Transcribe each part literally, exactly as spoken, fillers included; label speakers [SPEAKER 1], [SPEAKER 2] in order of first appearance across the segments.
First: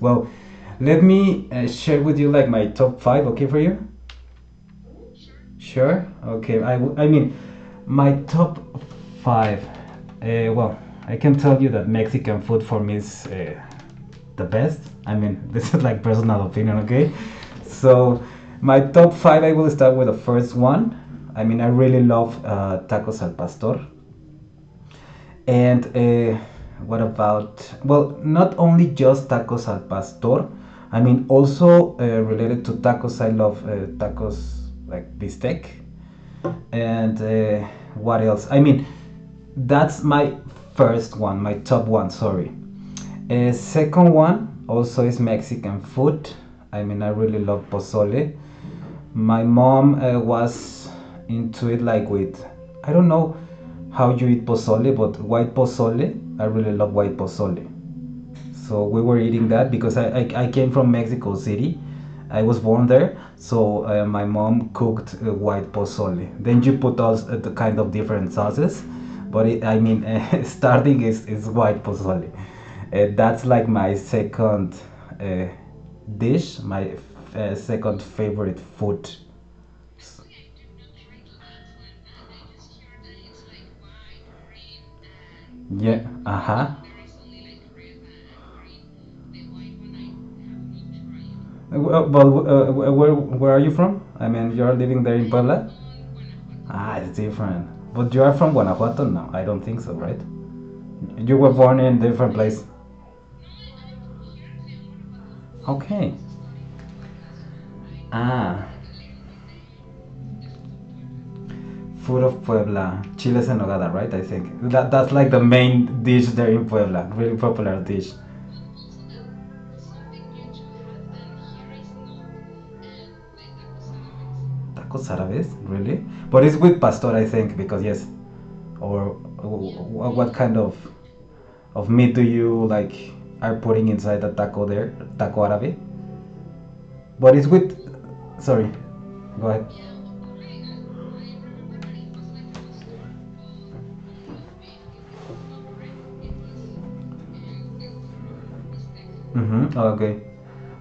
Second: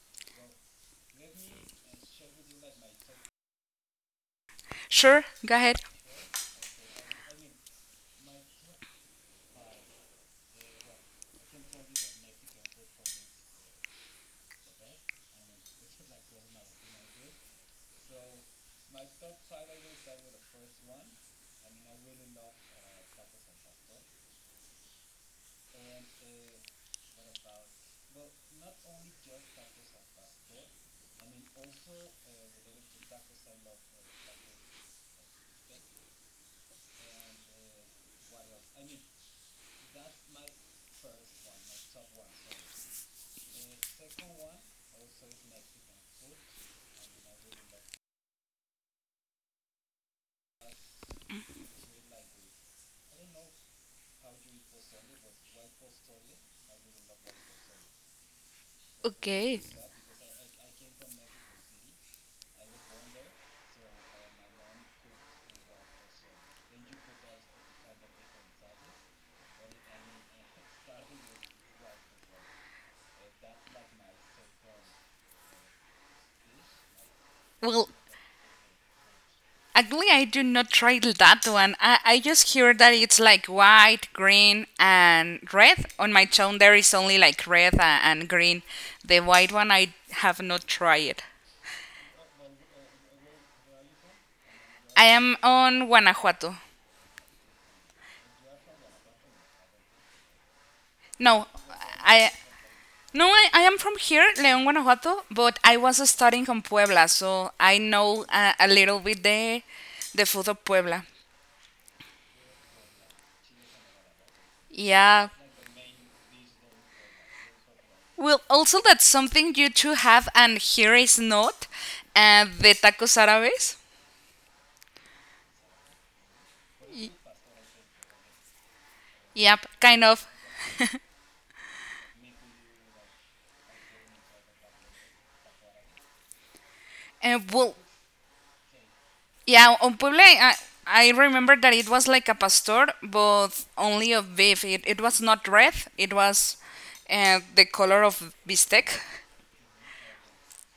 [SPEAKER 1] Well, let me uh, share with you like my top five, okay, for you?
[SPEAKER 2] Sure, go ahead.
[SPEAKER 1] Sure. Okay. I, w- I mean, my top five. Uh, well, I can tell you that Mexican food for me is uh, the best. I mean, this is like personal opinion, okay? So, my top five, I will start with the first one. I mean, I really love uh, tacos al pastor. And uh, what about, well, not only just tacos al pastor, I mean, also uh, related to tacos, I love uh, tacos like bistec. And uh, what else? I mean, that's my first one, my top one, sorry. Uh, second one also is Mexican food. I mean, I really love pozole, my mom uh, was into it like with, I don't know how you eat pozole, but white pozole. I really love white pozole. So we were eating
[SPEAKER 2] Okay.
[SPEAKER 1] that because I, I, I came from Mexico City. I was born there, so uh, my mom cooked uh, white pozole. Then you put all uh, the kind of different sauces, but it, I mean, uh, starting is, is white pozole. Uh, that's like my second uh, dish, my f- uh,
[SPEAKER 2] Well,
[SPEAKER 1] second favorite food.
[SPEAKER 2] actually, I do not try that one. I, I just hear that it's like white, green, and red.
[SPEAKER 1] Yeah,
[SPEAKER 2] On my
[SPEAKER 1] uh-huh. uh
[SPEAKER 2] tongue, there
[SPEAKER 1] huh.
[SPEAKER 2] is only like red a- and green. The white one, I have not tried it.
[SPEAKER 1] Well, well, uh, where, where are you from? I mean, you're living
[SPEAKER 2] I
[SPEAKER 1] there in
[SPEAKER 2] am
[SPEAKER 1] Puebla?
[SPEAKER 2] on Guanajuato.
[SPEAKER 1] Ah, it's different. But you are from Guanajuato now. I don't think so, right? You
[SPEAKER 2] No,
[SPEAKER 1] were born in a
[SPEAKER 2] I.
[SPEAKER 1] different place.
[SPEAKER 2] No, I, I am from here, León, Guanajuato, but I was
[SPEAKER 1] Okay.
[SPEAKER 2] studying in Puebla, so I know uh,
[SPEAKER 1] Ah,
[SPEAKER 2] a little bit the the food of Puebla.
[SPEAKER 1] food of Puebla, chiles en nogada, right? I think that that's
[SPEAKER 2] Yeah,
[SPEAKER 1] like the main dish there in Puebla. Really popular dish.
[SPEAKER 2] well, also that's something you two have, and here is not. Uh, the tacos árabes.
[SPEAKER 1] Tacos árabes, really? But it's with
[SPEAKER 2] Y-
[SPEAKER 1] pastor, I think, because yes. Or
[SPEAKER 2] Yep, kind of.
[SPEAKER 1] what kind of of meat do you like are putting inside the taco there, taco árabe? But
[SPEAKER 2] Uh,
[SPEAKER 1] it's with.
[SPEAKER 2] well,
[SPEAKER 1] Sorry, go ahead.
[SPEAKER 2] yeah, on Puebla, I, I remember that it was like a pastor, but only of beef. It, it was not red. It was uh, the color of bistec.
[SPEAKER 1] Mm-hmm. Oh, okay.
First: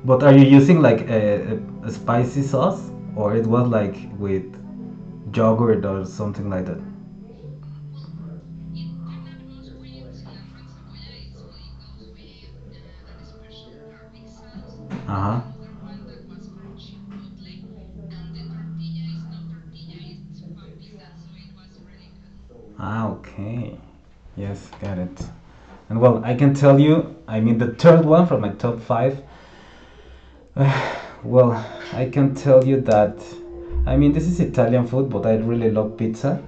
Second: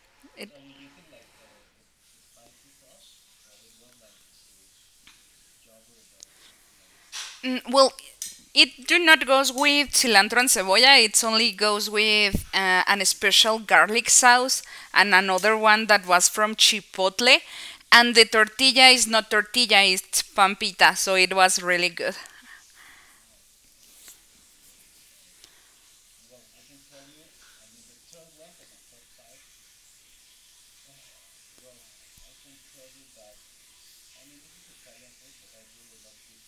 [SPEAKER 1] But are you using like a, a spicy sauce or it was like with yogurt or something like that?
[SPEAKER 2] Mm, well, it do not goes with cilantro and cebolla. It only goes with uh, an special garlic sauce and
[SPEAKER 1] Uh-huh.
[SPEAKER 2] another one that was from Chipotle. And the tortilla is not tortilla, it's pampita. So it was really good.
[SPEAKER 1] Ah, okay. Yes, got it. And well, I can tell you, I mean, the third one from my top five. Uh, Well, I can tell you that. I mean, this is Italian food, but I really love pizza.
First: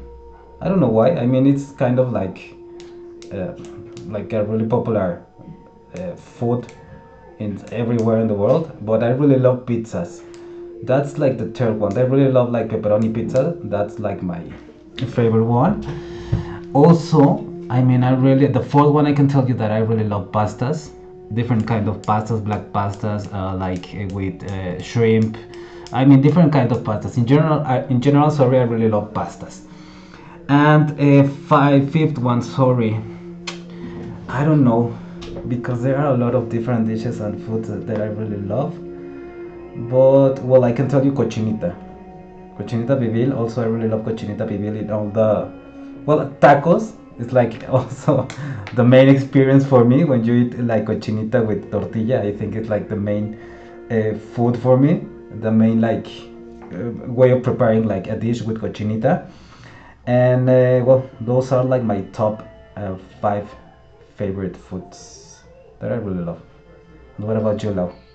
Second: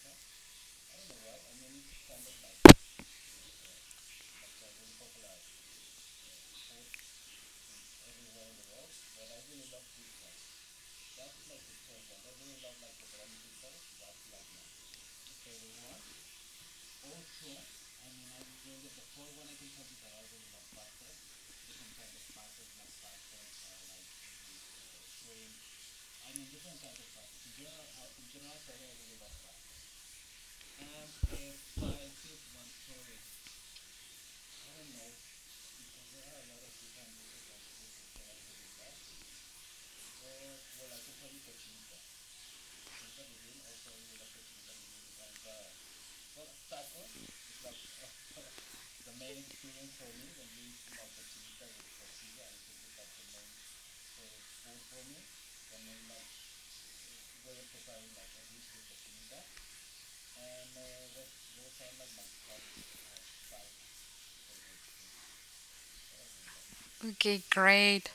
[SPEAKER 1] I don't know why. I mean, it's kind of like uh, like a really popular uh, food in everywhere in the world. But I really love pizzas. That's like the third one. I really love like pepperoni pizza. That's like my favorite one. Also, I mean, I really the fourth one I can tell you that I really love pastas, different kind of pastas, black pastas, uh, like uh, with uh, shrimp. I mean, different kind of pastas. In general, I, in general, sorry, I really love pastas. And a five, fifth one, sorry, I don't know, because there are a lot of different dishes and foods that I really love. But well, I can tell you cochinita, cochinita pibil. Also, I really love cochinita pibil in all the, well, tacos. It's like also the main experience for me when you eat like cochinita with tortilla. I think it's like the main uh, food for me, the main like uh, way of preparing like a dish with cochinita. And uh, well, those are like my top uh, five favorite foods that I really love. And what
[SPEAKER 2] Okay,
[SPEAKER 1] about you, love?
[SPEAKER 2] great.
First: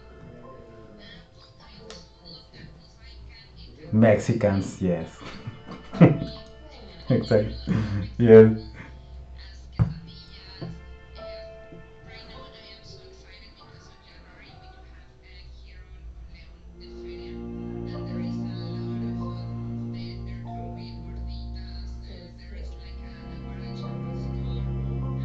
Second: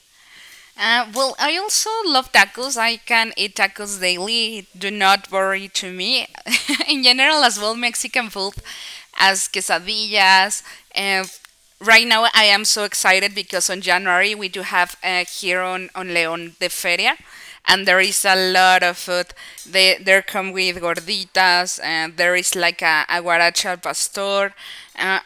[SPEAKER 2] Uh, well, I also love tacos. I can eat tacos daily.
[SPEAKER 1] Mexicans,
[SPEAKER 2] Do
[SPEAKER 1] yes.
[SPEAKER 2] not worry to me. In general,
[SPEAKER 1] Exactly.
[SPEAKER 2] as well, Mexican food
[SPEAKER 1] Yes.
[SPEAKER 2] as quesadillas. Uh, right now, I am so excited because on January we do have uh, here on, on León the Feria. And there is a lot of food. They there come with gorditas. And there is like a aguaracha al pastor. Uh,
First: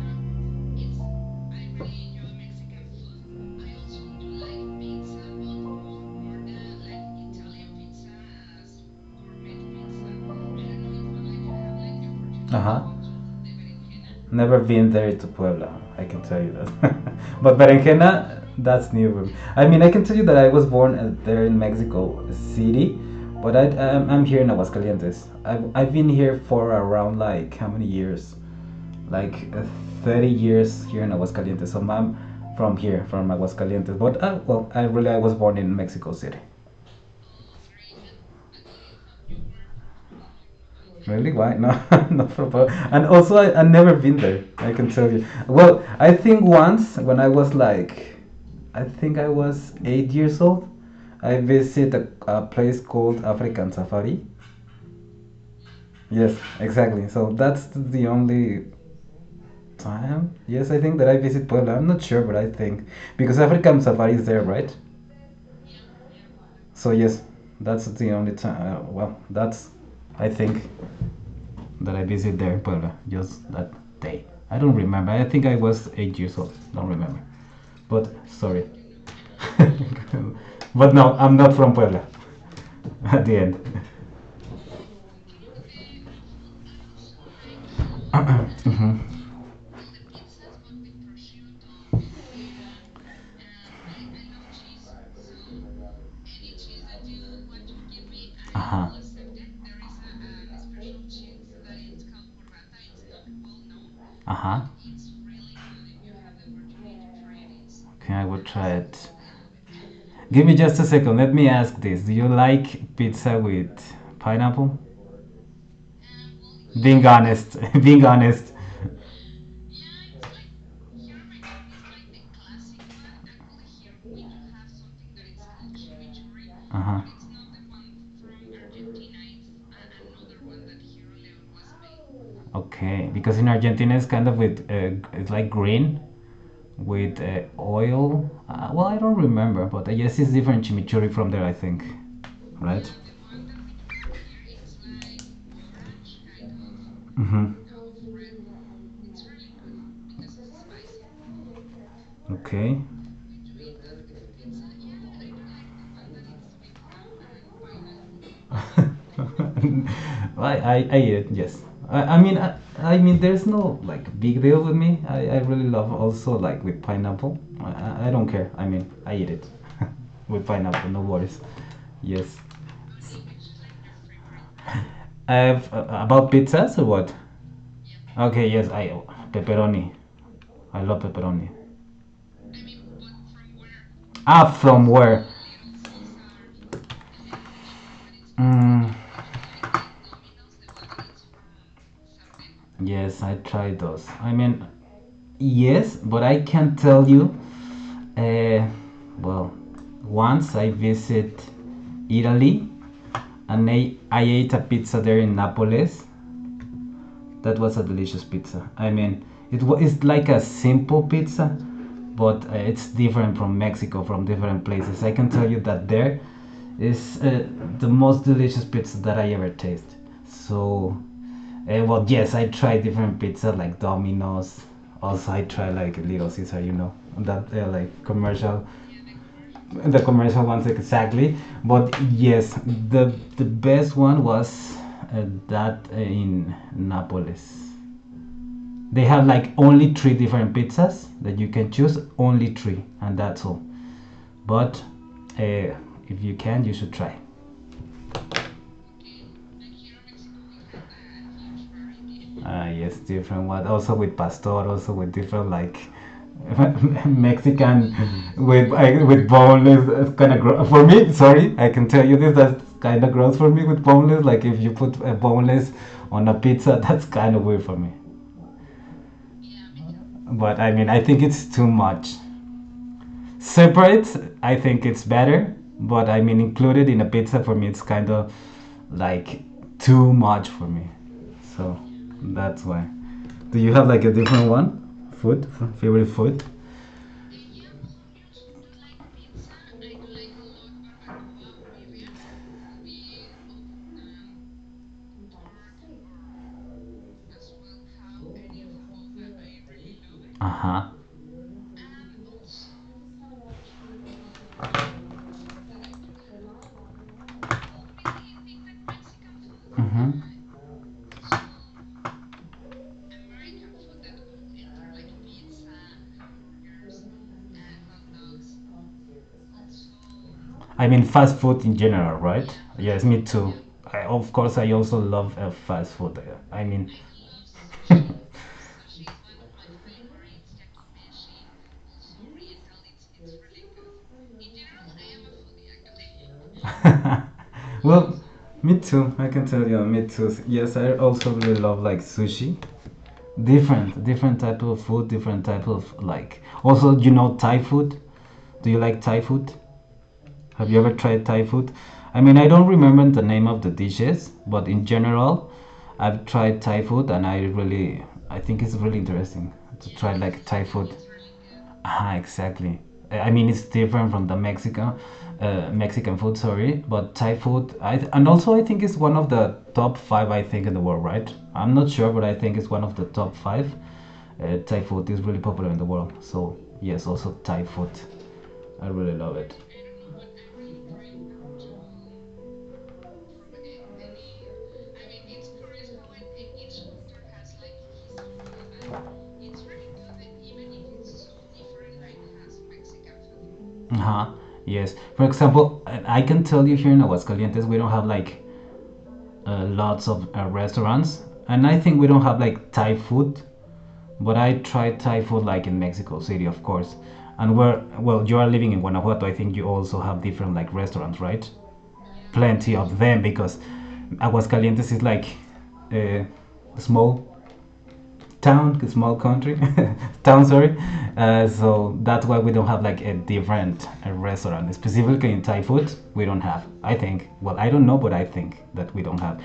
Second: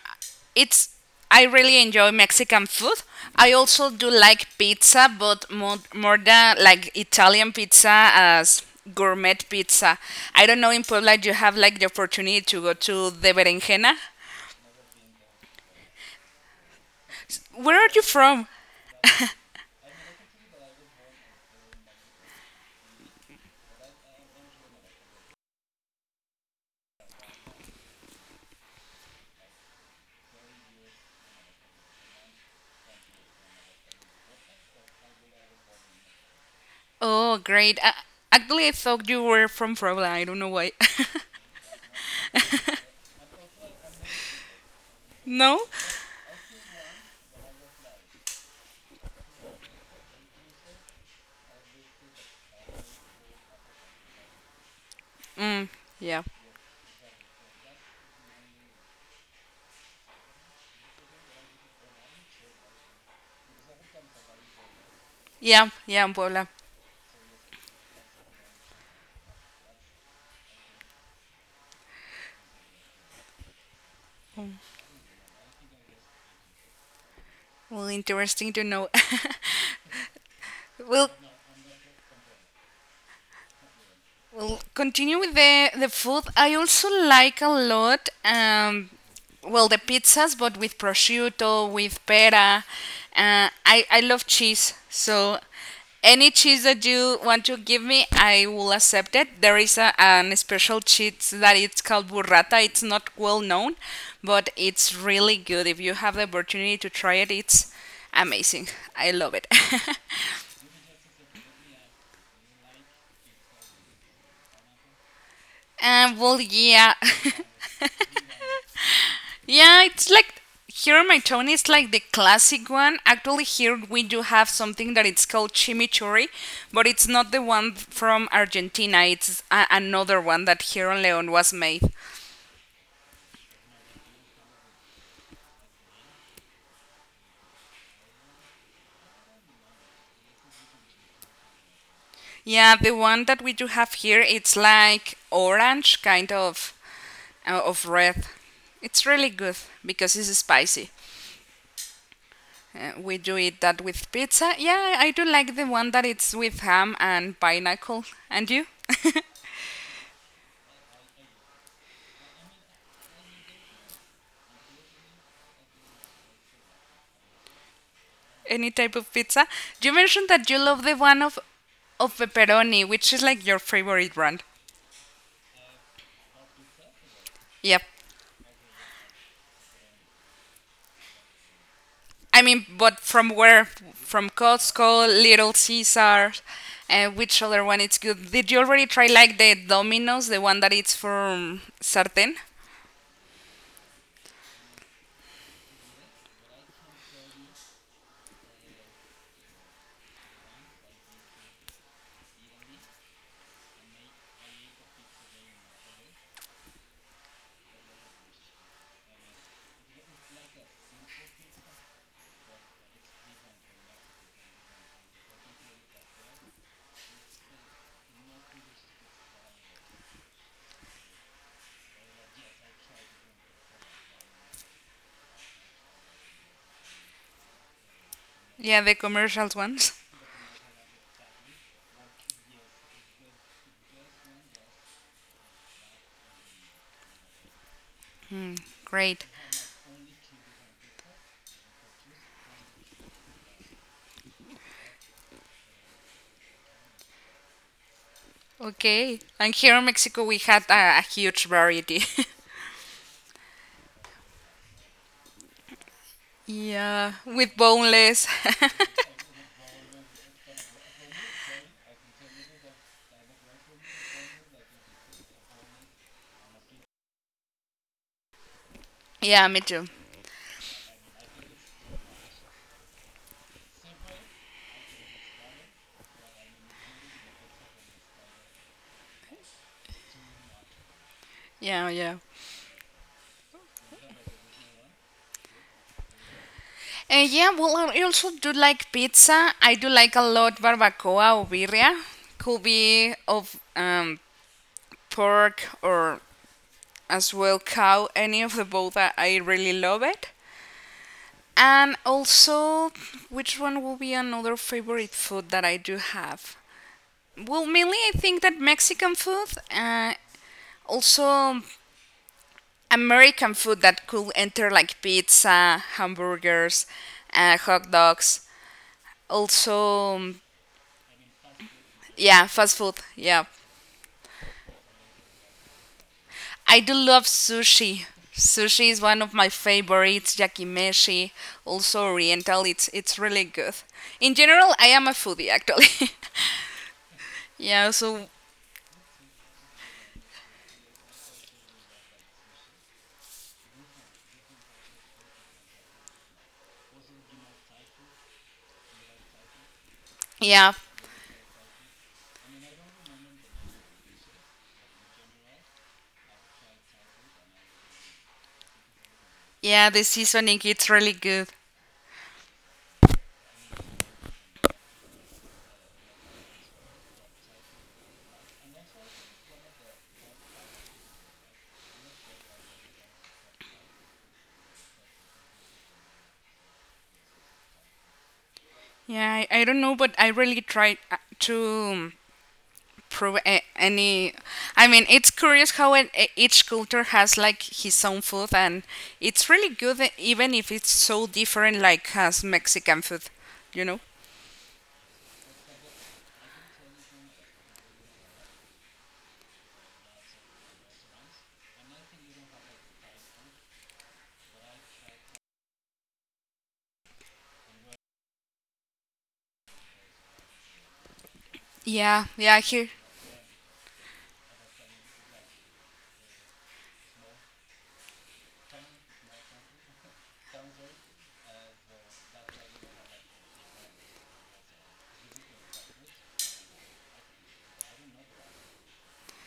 [SPEAKER 2] it's I really enjoy Mexican food. I also do like pizza, but more, more than like Italian pizza as gourmet pizza. I don't know in Puebla you have like the opportunity to go
[SPEAKER 1] Uh-huh.
[SPEAKER 2] to the Berenjena.
[SPEAKER 1] Never been there to Puebla, I can tell you that. But
[SPEAKER 2] Where are you
[SPEAKER 1] Berenjena,
[SPEAKER 2] from?
[SPEAKER 1] that's new for me. I mean, I can tell you that I was born uh, there in Mexico City, but I, I'm, I'm here in Aguascalientes. I've, I've been here for around like how many years? Like uh, thirty years here in Aguascalientes. So I'm from here, from Aguascalientes. But uh, well, I really I was born in Mexico City.
[SPEAKER 2] Oh, great. Uh, actually, I thought you were from Puebla. I don't know why.
[SPEAKER 1] Really? Why? No, not for Bo- And also, I, I've never been there. I can tell you.
[SPEAKER 2] No?
[SPEAKER 1] Well, I think once when I was like, I think I was eight years old, I visited a, a place called African Safari.
[SPEAKER 2] Mm, yeah.
[SPEAKER 1] Yes, exactly. So that's the only time. Yes, I think that I visit Puebla. I'm not sure, but I think because African Safari is there, right?
[SPEAKER 2] Yeah, yeah, in Puebla.
[SPEAKER 1] So yes, that's the only time. Uh, well, that's I think that I visit there in Puebla, just that day. I don't remember. I think I was eight years old. Don't remember.
[SPEAKER 2] Well,
[SPEAKER 1] But
[SPEAKER 2] interesting to
[SPEAKER 1] sorry.
[SPEAKER 2] know.
[SPEAKER 1] But
[SPEAKER 2] well,
[SPEAKER 1] no, I'm not from Puebla. At the end.
[SPEAKER 2] Well, continue with the the food. I also like a lot. Um,
[SPEAKER 1] Mhm.
[SPEAKER 2] well, the pizzas, but with prosciutto, with pera. Uh, I I love cheese, so any cheese that you want to give me, I will
[SPEAKER 1] Uh-huh.
[SPEAKER 2] accept it. There is a an special cheese that it's called burrata. It's not well known, but
[SPEAKER 1] Uh-huh.
[SPEAKER 2] it's really good. If you have the opportunity to try it, it's
[SPEAKER 1] Okay, I will
[SPEAKER 2] amazing.
[SPEAKER 1] try it.
[SPEAKER 2] I love it.
[SPEAKER 1] Give me just a second. Let me ask this. Do you like pizza with pineapple?
[SPEAKER 2] Um, well, yeah.
[SPEAKER 1] Being honest. Being honest.
[SPEAKER 2] Yeah, it's like here my Tony is like the classic one. Actually, here we do have something that it's called chimichurri,
[SPEAKER 1] (Uh
[SPEAKER 2] but
[SPEAKER 1] huh)
[SPEAKER 2] it's not the one from Argentina. It's a- another one that here in León was made.
[SPEAKER 1] Okay, because in Argentina it's kind of with uh, it's like green with uh, oil. Uh, well, I don't remember, but I guess it's different chimichurri from there, I think,
[SPEAKER 2] Yeah,
[SPEAKER 1] right?
[SPEAKER 2] the one that we do have here, it's like orange, kind of uh,
[SPEAKER 1] Mm-hmm.
[SPEAKER 2] of red. It's really good because it's spicy.
[SPEAKER 1] Okay.
[SPEAKER 2] Uh, we do eat that with pizza. Yeah, I do like the one that it's with ham and pineapple. And you?
[SPEAKER 1] I, I, I eat it, yes. I, I mean, I, I mean, there's no like big deal with me. I, I really love also like with pineapple. I, I- I don't care. I
[SPEAKER 2] Any
[SPEAKER 1] mean,
[SPEAKER 2] type of
[SPEAKER 1] I eat it
[SPEAKER 2] pizza. You mentioned
[SPEAKER 1] with
[SPEAKER 2] that you love
[SPEAKER 1] pineapple,
[SPEAKER 2] the
[SPEAKER 1] no
[SPEAKER 2] one of
[SPEAKER 1] worries.
[SPEAKER 2] of
[SPEAKER 1] Yes.
[SPEAKER 2] pepperoni, which is like your favorite brand.
[SPEAKER 1] I've, uh, uh, about pizzas or what?
[SPEAKER 2] Yep.
[SPEAKER 1] Okay, yes, I pepperoni. I love pepperoni.
[SPEAKER 2] I mean, but from where? From
[SPEAKER 1] Ah, from
[SPEAKER 2] Costco,
[SPEAKER 1] where?
[SPEAKER 2] Little Caesar, and which other one is good? Did you already
[SPEAKER 1] Mm,
[SPEAKER 2] try like the Domino's, the one that it's from Sartén?
[SPEAKER 1] yes, I tried those. I mean, yes, but I can't tell you. Uh, well, once I visit Italy and I, I ate a pizza there in Naples. That was a delicious pizza. I mean, it was it's like a simple pizza, but uh, it's different from Mexico, from different places. I can tell you that there is uh, the most delicious pizza that I ever taste. So, uh, well, yes, I tried different pizza like Domino's. Also, I tried like Little Caesar, you know, that uh, like commercial,
[SPEAKER 2] Yeah, the commercials ones.
[SPEAKER 1] the commercial ones exactly. But yes, the the best one was uh, that in Nápoles. They
[SPEAKER 2] Great.
[SPEAKER 1] have like only three different pizzas that you can choose, only three and that's all. But uh, if you can, you should try.
[SPEAKER 2] Okay. And here in Mexico, we had a, a huge variety.
[SPEAKER 1] Ah, yes, different one. Also with pastor, also with different like
[SPEAKER 2] Yeah, with
[SPEAKER 1] Mexican
[SPEAKER 2] boneless.
[SPEAKER 1] with I, with boneless, kind of gross for me. Sorry, I can tell you this. That's kind of gross for me with boneless. Like if you put a boneless on a pizza, that's kind of weird for me.
[SPEAKER 2] Yeah, me too.
[SPEAKER 1] But I mean, I think it's too much. Separate, I think it's better. But I mean, included in a pizza for me, it's kind of like too much for me. So
[SPEAKER 2] Yeah, yeah.
[SPEAKER 1] that's why. Do you have like a different one? Food? Favorite food?
[SPEAKER 2] Uh, yeah, well, I also do like pizza. I do like a lot barbacoa or birria. Could be of um, pork or as well cow. Any of the both, I, I really love it.
[SPEAKER 1] Uh huh.
[SPEAKER 2] And also, which one will be another favorite food that I do have? Well, mainly I think that Mexican food, uh,
[SPEAKER 1] Mm-hmm.
[SPEAKER 2] also American food that could enter like pizza, hamburgers, uh, hot dogs. Also,
[SPEAKER 1] I mean, fast food in general,
[SPEAKER 2] yeah,
[SPEAKER 1] right?
[SPEAKER 2] fast food.
[SPEAKER 1] Yes, me
[SPEAKER 2] Yeah.
[SPEAKER 1] too. I, of course, I also love uh, fast food. I I
[SPEAKER 2] I
[SPEAKER 1] mean,
[SPEAKER 2] do love sushi. Sushi is one of my favorites, yakimeshi, also oriental. It's it's really good. In general, I am a foodie actually. Yeah,
[SPEAKER 1] Well,
[SPEAKER 2] so
[SPEAKER 1] me too. I can tell you, me too. Yes, I also really love like sushi. different, different type of food, different type of like. Also, you know, Thai food. Do you like Thai food?
[SPEAKER 2] yeah.
[SPEAKER 1] Have you ever tried Thai food? I mean, I don't remember the name of the dishes, but in general, I've tried Thai food and I really, I think it's really interesting
[SPEAKER 2] Yeah,
[SPEAKER 1] to
[SPEAKER 2] the
[SPEAKER 1] try like
[SPEAKER 2] seasoning
[SPEAKER 1] Thai
[SPEAKER 2] it's
[SPEAKER 1] food.
[SPEAKER 2] really good.
[SPEAKER 1] Ah, exactly. I mean, it's different from the Mexican, uh, Mexican food, sorry, but Thai food. I th- and also I think it's one of the top five I think in the world, right? I'm not sure, but I think it's one of the top five. Uh, Thai food is really popular in the world, so yes, also Thai food. I really love
[SPEAKER 2] Yeah,
[SPEAKER 1] it.
[SPEAKER 2] I, I don't know, but I really tried uh, to prove a- any. I mean, it's curious how it, e- each culture has like his own food, and it's really good, e- even if it's so different, like as Mexican food, you know.
[SPEAKER 1] Uh-huh. Yes. For example, I I can tell you here in Aguascalientes, we don't have like uh, lots of uh, restaurants, and I think we don't have like Thai food. But I tried Thai food like in Mexico City, of course. And where, well, you are living in Guanajuato, I think you also have different like restaurants, right?
[SPEAKER 2] Yeah, yeah,
[SPEAKER 1] Plenty
[SPEAKER 2] here,
[SPEAKER 1] of them because Aguascalientes is like uh, small town, small country, town, sorry. Uh, so that's why we don't have like a different uh, restaurant. Specifically in Thai food, we don't have. I think, well, I don't know, but I think that we don't have.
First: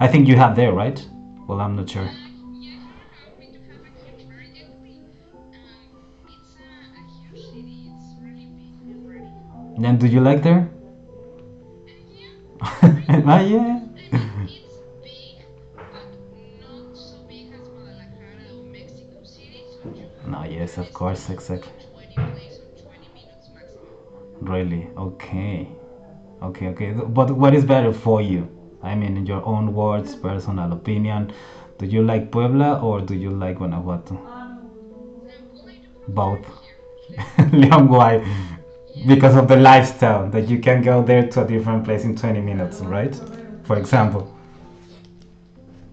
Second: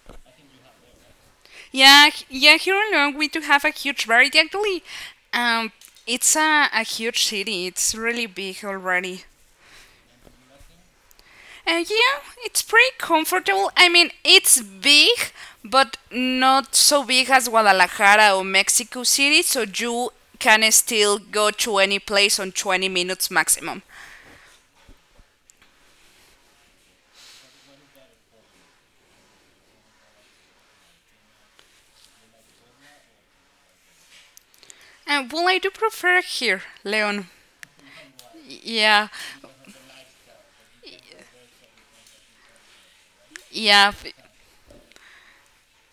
[SPEAKER 1] I think you have there, right? Well, I'm not sure.
[SPEAKER 2] yeah, h-
[SPEAKER 1] Um,
[SPEAKER 2] yeah. Here
[SPEAKER 1] yes,
[SPEAKER 2] in León, we do
[SPEAKER 1] we do
[SPEAKER 2] have a
[SPEAKER 1] have
[SPEAKER 2] huge
[SPEAKER 1] a kitchen,
[SPEAKER 2] variety.
[SPEAKER 1] and
[SPEAKER 2] Actually,
[SPEAKER 1] we...
[SPEAKER 2] um, it's a, a huge city. It's really big already.
[SPEAKER 1] Then do you like there?
[SPEAKER 2] And yeah, it's pretty
[SPEAKER 1] Ah
[SPEAKER 2] comfortable.
[SPEAKER 1] yeah.
[SPEAKER 2] I mean, it's big, but not so big as Guadalajara or Mexico City. So you
[SPEAKER 1] No,
[SPEAKER 2] can
[SPEAKER 1] yes, of
[SPEAKER 2] still
[SPEAKER 1] course,
[SPEAKER 2] go
[SPEAKER 1] exactly.
[SPEAKER 2] to any place on twenty minutes maximum.
[SPEAKER 1] Really? Okay. Okay, okay. But what is better for you? I mean, in your own words, personal opinion, do you like Puebla or do you like Guanajuato?
[SPEAKER 2] And well, I do prefer
[SPEAKER 1] Both.
[SPEAKER 2] here, Leon.
[SPEAKER 1] Leon, why?
[SPEAKER 2] Yeah,
[SPEAKER 1] Because of the lifestyle, that you can go there to a different place in twenty minutes, right? For
[SPEAKER 2] yeah.
[SPEAKER 1] example.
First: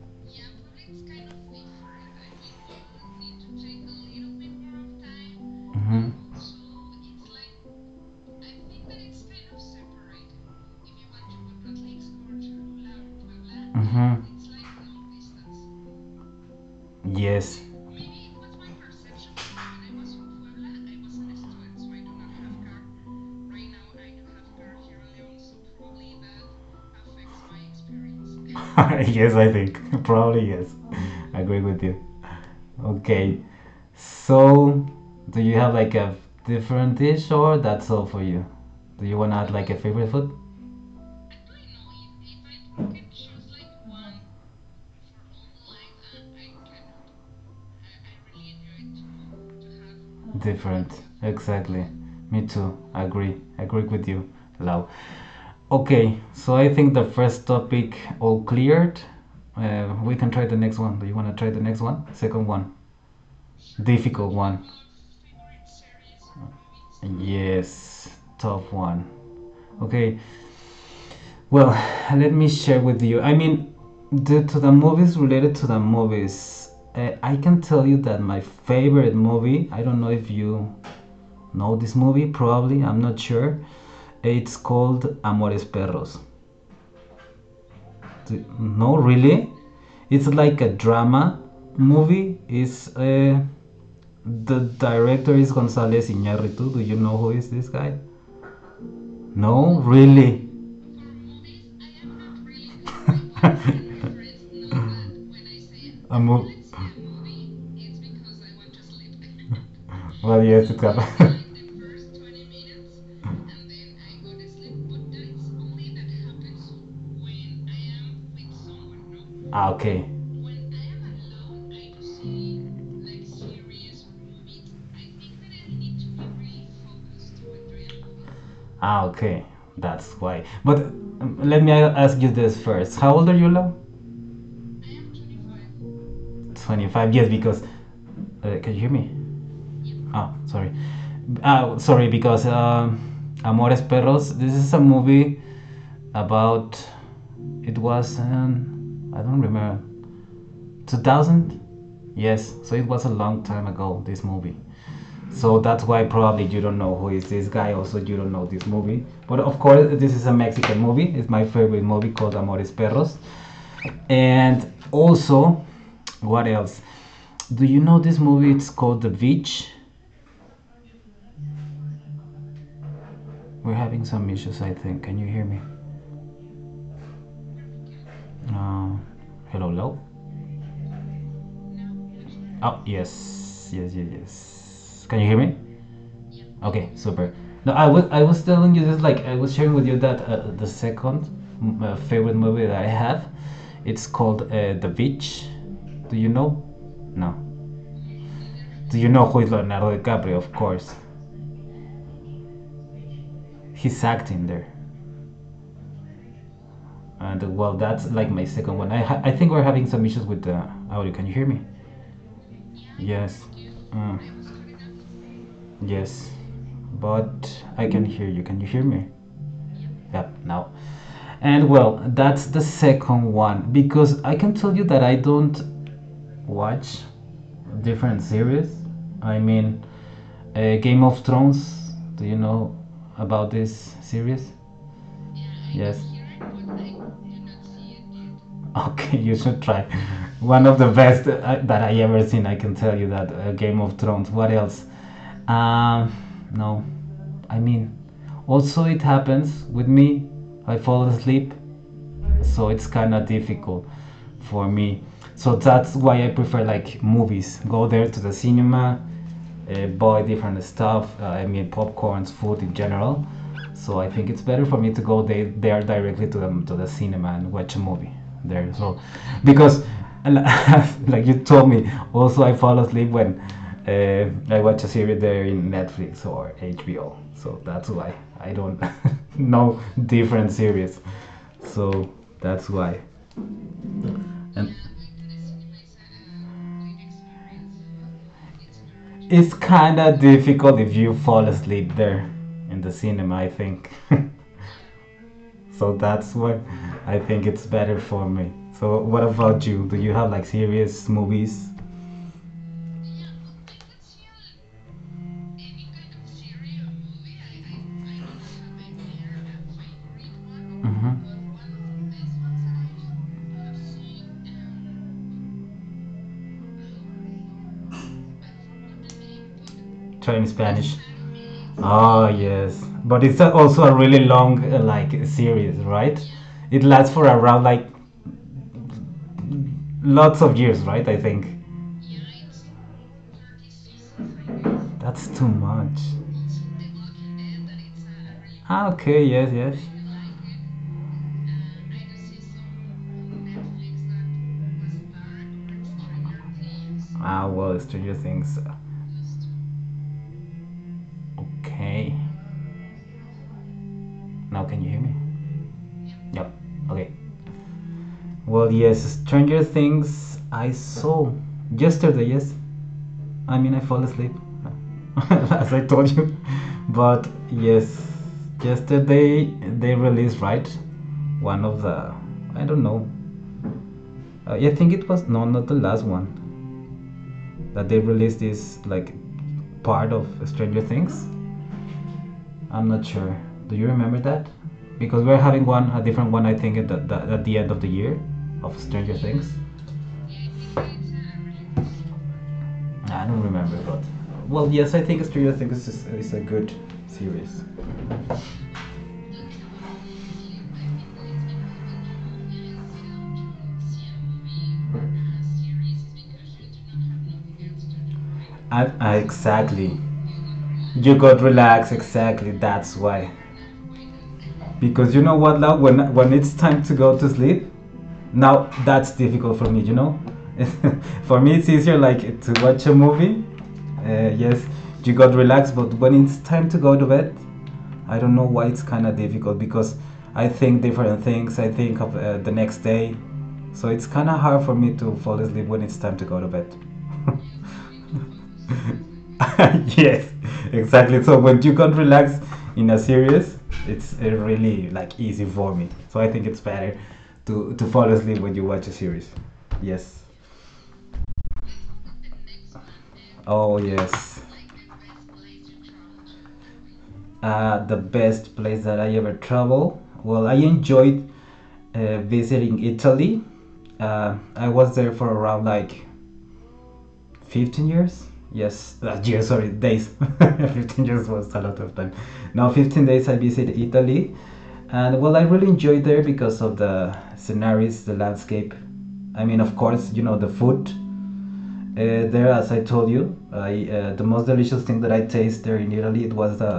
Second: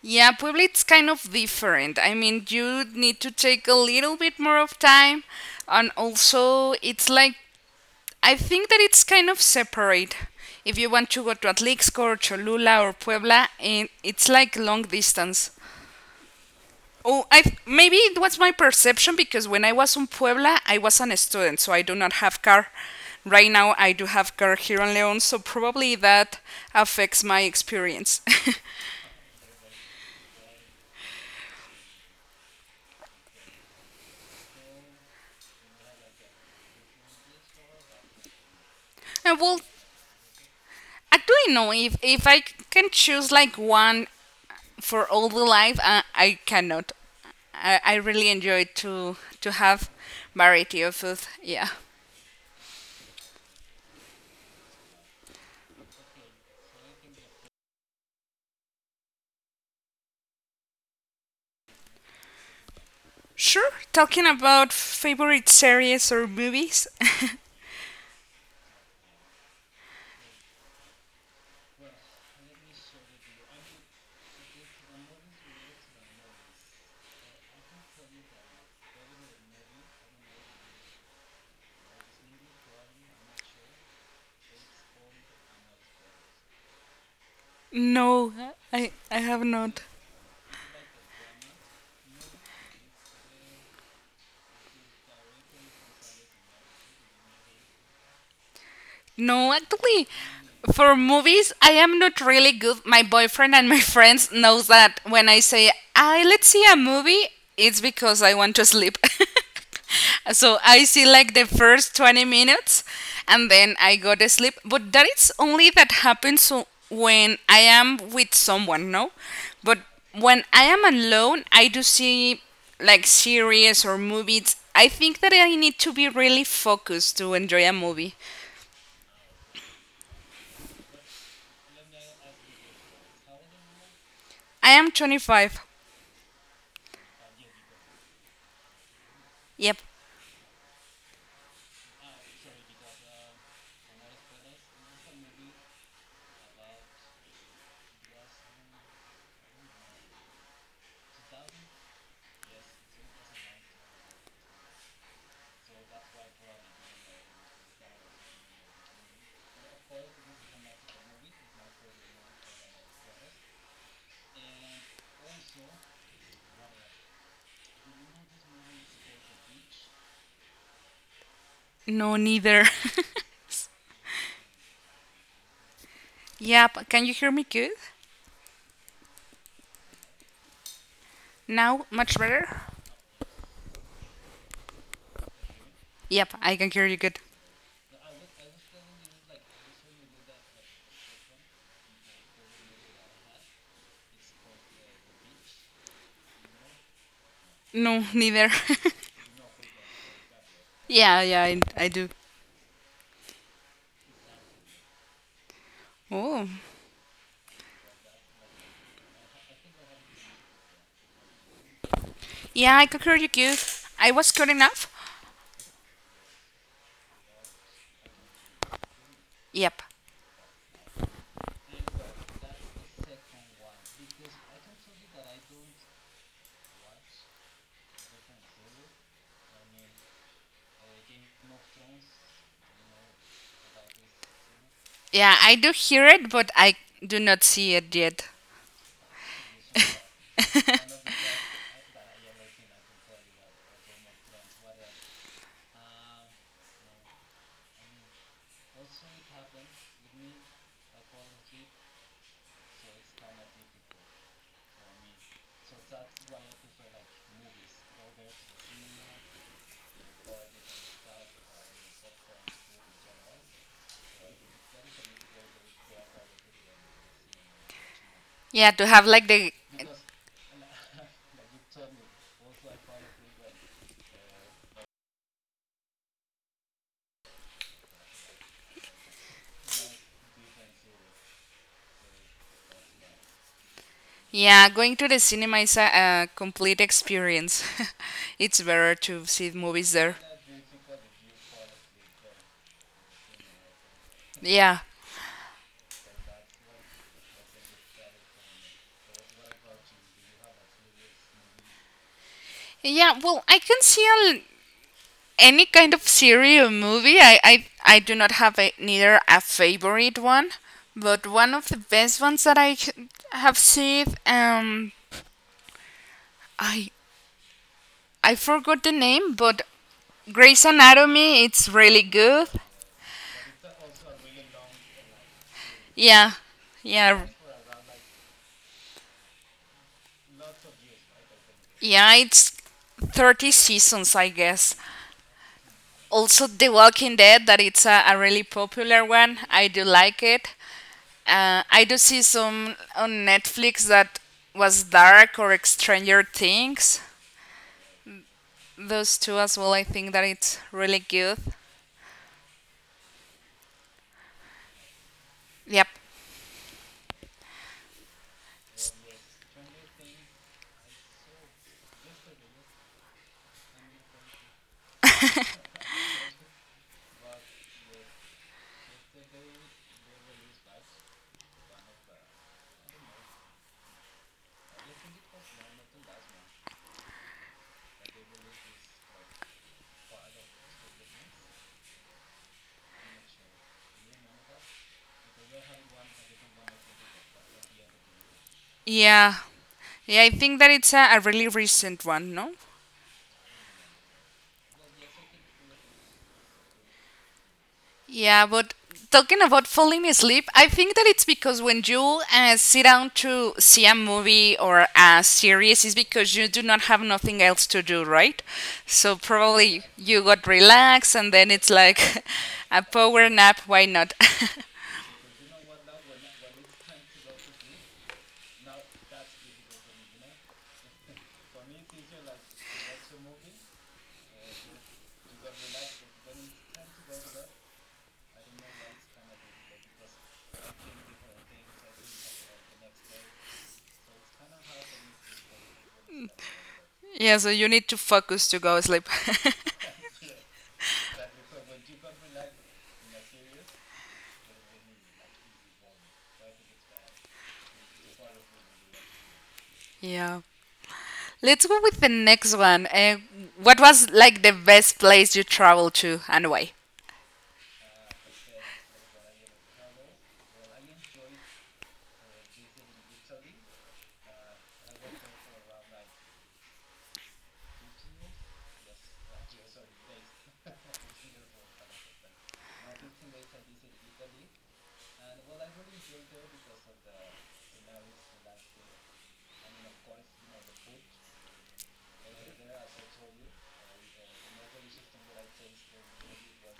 [SPEAKER 2] Yeah, Puebla it's kind of different. I mean, you need to take a little bit more of time, and
[SPEAKER 1] Mhm.
[SPEAKER 2] also it's like I think that it's kind of separate. If you want to go to Atlixco or Cholula or Puebla, and
[SPEAKER 1] Mhm.
[SPEAKER 2] it's like long distance. Oh, I
[SPEAKER 1] Yes.
[SPEAKER 2] maybe it was my perception because when I was in Puebla, I was an student, so I do not have car. Right now, I do have car here in León, so probably that affects my experience.
[SPEAKER 1] Yes, I think. Probably yes. Agree with you. Okay. So, do you have like a different dish or that's all for you? Do you want
[SPEAKER 2] Uh,
[SPEAKER 1] to add
[SPEAKER 2] well,
[SPEAKER 1] like a favorite food?
[SPEAKER 2] Actually, no. If if I c- can choose like one for all the life, uh, I cannot. I, I really enjoy to to have variety of
[SPEAKER 1] Different.
[SPEAKER 2] food. Yeah.
[SPEAKER 1] Exactly. Me too. Agree. Agree with you. Lau. Okay. So, I think the first topic all cleared. Uh, we can try the next one. Do you want to try the next one? Second one.
[SPEAKER 2] Sure. Talking
[SPEAKER 1] Difficult one.
[SPEAKER 2] about favorite series or movies,
[SPEAKER 1] Yes, tough one. Okay, well, let me share with you. I mean, the, to the movies related to the movies, uh, I can tell you that my favorite movie, I don't know if you know this movie, probably, I'm not sure. It's called Amores Perros.
[SPEAKER 2] no, I I
[SPEAKER 1] No,
[SPEAKER 2] have
[SPEAKER 1] really?
[SPEAKER 2] not.
[SPEAKER 1] It's like a drama movie. It's, uh, the director is González Iñárritu. Do you know who is this guy?
[SPEAKER 2] No,
[SPEAKER 1] No,
[SPEAKER 2] actually,
[SPEAKER 1] really.
[SPEAKER 2] for movies, I am not really good. My boyfriend and my friends knows that when I say,
[SPEAKER 1] a
[SPEAKER 2] "I let's
[SPEAKER 1] mo-
[SPEAKER 2] see a movie," it's because I want to sleep.
[SPEAKER 1] well,
[SPEAKER 2] So
[SPEAKER 1] yes, it
[SPEAKER 2] I see like
[SPEAKER 1] happened.
[SPEAKER 2] the first twenty minutes and then I go to sleep. But that is only that happens w- when I am with someone, no?
[SPEAKER 1] ah,
[SPEAKER 2] But
[SPEAKER 1] okay.
[SPEAKER 2] when I am alone, I do see like series or movies. I think that I need to be really focused to enjoy a movie.
[SPEAKER 1] Ah, okay. That's why. But um, let me a- ask you this first. How old are you, Lau?
[SPEAKER 2] I am twenty-five.
[SPEAKER 1] twenty-five. Yes, because. Uh, can you hear me?
[SPEAKER 2] Yep.
[SPEAKER 1] Ah, sorry. Ah, sorry, because um, Amores Perros, this is a movie about it was um, I don't remember, two thousand. Yes, so it was a long time ago this movie. So that's why probably you don't know who is this guy. Also, you don't know this movie. But of course, this is a Mexican movie. It's my favorite movie called Amores Perros. And also, what else? Do you know this movie? It's called The Beach.
[SPEAKER 2] No, neither.
[SPEAKER 1] We're having some issues, I think. Can you hear me?
[SPEAKER 2] Yep. Can you hear me good?
[SPEAKER 1] Uh, hello, hello.
[SPEAKER 2] Now, much better?
[SPEAKER 1] Oh yes, yes, yes, yes. Can you hear me?
[SPEAKER 2] Yep, I can hear
[SPEAKER 1] Okay,
[SPEAKER 2] you good.
[SPEAKER 1] super. No, I was I was telling you this like I was sharing with you that uh, the second uh, favorite movie that I have, it's called uh, The Beach. Do you know? No.
[SPEAKER 2] No, neither.
[SPEAKER 1] Do you know who is Leonardo DiCaprio? Of course,
[SPEAKER 2] Yeah, yeah, I, I do.
[SPEAKER 1] he's acting there.
[SPEAKER 2] Oh.
[SPEAKER 1] And well, that's like my second one. I ha- I think we're having some issues with the audio. Can you hear me?
[SPEAKER 2] Yeah, I can hear you
[SPEAKER 1] Yes.
[SPEAKER 2] good. I was good
[SPEAKER 1] Mm,
[SPEAKER 2] enough?
[SPEAKER 1] yes. But I can hear you. Can you hear me?
[SPEAKER 2] Yep.
[SPEAKER 1] Yep, now. And well, that's the second one because I can tell you that I don't watch different series. I mean, uh, Game of Thrones. Do you know about this series?
[SPEAKER 2] Yeah, I do
[SPEAKER 1] Yes.
[SPEAKER 2] hear it, but I do not see it yet.
[SPEAKER 1] Okay, you should try. One of the best uh, that I ever seen. I can tell you that uh, Game of Thrones. What else? Um, no. I mean, also it happens with me. I fall asleep, so it's kind of difficult for me. So that's why I prefer like movies. Go there to the cinema, uh, buy different stuff. Uh, I mean, popcorns, food in general. So I think it's better for me to go they, there directly to the to the cinema and watch a movie
[SPEAKER 2] Yeah,
[SPEAKER 1] there.
[SPEAKER 2] to
[SPEAKER 1] So
[SPEAKER 2] have like the.
[SPEAKER 1] because like you told me, also I fall asleep when uh, I watch a series there in Netflix or H B O. So that's why I don't know different series. So that's why.
[SPEAKER 2] Yeah,
[SPEAKER 1] And
[SPEAKER 2] going to the cinema is a, a complete experience. It's better to see
[SPEAKER 1] it's
[SPEAKER 2] movies
[SPEAKER 1] kind
[SPEAKER 2] there.
[SPEAKER 1] of difficult if you fall asleep there in the cinema, I think.
[SPEAKER 2] Yeah.
[SPEAKER 1] So that's why I think it's better for me. So what about you? Do you have like serious movies?
[SPEAKER 2] Yeah, well, I can see a any kind of series or movie. I, I, I do not have a, neither a favorite one, but
[SPEAKER 1] Mm-hmm.
[SPEAKER 2] one of the best ones that I h- have seen. Um, I I forgot the name, but
[SPEAKER 1] Trying
[SPEAKER 2] Grey's
[SPEAKER 1] Spanish.
[SPEAKER 2] Anatomy. It's really
[SPEAKER 1] Ah
[SPEAKER 2] good.
[SPEAKER 1] yes, but it's a- also a really long uh, like series, right?
[SPEAKER 2] Yeah,
[SPEAKER 1] It lasts for
[SPEAKER 2] yeah,
[SPEAKER 1] around like lots of years, right? I think
[SPEAKER 2] yeah. It's thirty seasons, I guess.
[SPEAKER 1] that's too much.
[SPEAKER 2] Also, The Walking Dead. That it's a, a really
[SPEAKER 1] Ah,
[SPEAKER 2] popular
[SPEAKER 1] okay,
[SPEAKER 2] one.
[SPEAKER 1] yes,
[SPEAKER 2] I
[SPEAKER 1] yes.
[SPEAKER 2] do like it. Uh, I do see some on Netflix that was Dark or Stranger Things.
[SPEAKER 1] Ah, well, Stranger Things.
[SPEAKER 2] Those two as well. I think that it's really good.
[SPEAKER 1] Okay, now can you hear me?
[SPEAKER 2] Yep.
[SPEAKER 1] Yep. Okay. Well, yes, Stranger Things. I saw yesterday. Yes, I mean, I fall asleep, as I told you. But yes, yesterday they released right one of the I don't know. Uh, I think it was no, not the last one that they released this like part of Stranger Things. I'm not sure. Do you remember that? Because we're having one a different one. I think at the, the, at the end of the year of Stranger
[SPEAKER 2] Yeah.
[SPEAKER 1] Things.
[SPEAKER 2] Yeah, I think that it's a, a really recent one, no?
[SPEAKER 1] I don't remember, but well, yes, I think Stranger Things is, is a good series.
[SPEAKER 2] Yeah, but talking about falling asleep, I think that it's because when you uh, sit down to see a movie or a series, it's because you do not have nothing else to do, right?
[SPEAKER 1] I,
[SPEAKER 2] So
[SPEAKER 1] I,
[SPEAKER 2] probably
[SPEAKER 1] exactly.
[SPEAKER 2] you got relaxed
[SPEAKER 1] You
[SPEAKER 2] and
[SPEAKER 1] got
[SPEAKER 2] then it's
[SPEAKER 1] relaxed,
[SPEAKER 2] like
[SPEAKER 1] exactly.
[SPEAKER 2] a
[SPEAKER 1] That's
[SPEAKER 2] power
[SPEAKER 1] why.
[SPEAKER 2] nap, why not?
[SPEAKER 1] Because you know what, love, when when it's time to go to sleep, now that's difficult for me. You know, for me it's easier like to watch a movie. Uh, yes, you got relaxed, but when it's time to go to bed, I don't know why it's kind of difficult because I think different things. I think of uh, the next day, so it's kind of hard for me to fall asleep when it's time to go to bed.
[SPEAKER 2] Yeah, so you need to focus to go sleep.
[SPEAKER 1] yes, exactly. So when you can't relax in a series, it's uh, really like easy for me. So I think it's better to to fall asleep when you watch a series. Yes.
[SPEAKER 2] Yeah. Let's go with the next one. Uh,
[SPEAKER 1] Oh
[SPEAKER 2] what was
[SPEAKER 1] yes.
[SPEAKER 2] like the best place you traveled to and why?
[SPEAKER 1] Uh, the best place that I ever travel. Well, I enjoyed uh, visiting Italy. Uh, I was there for around like fifteen years, yes, that year, sorry, days. fifteen years was a lot of time. Now fifteen days I visited Italy, and well, I really enjoyed there because of the sceneries, the landscape. I mean, of course, you know, the food uh, there. As I told you, I, uh, the most delicious thing that I tasted there in Italy, it was the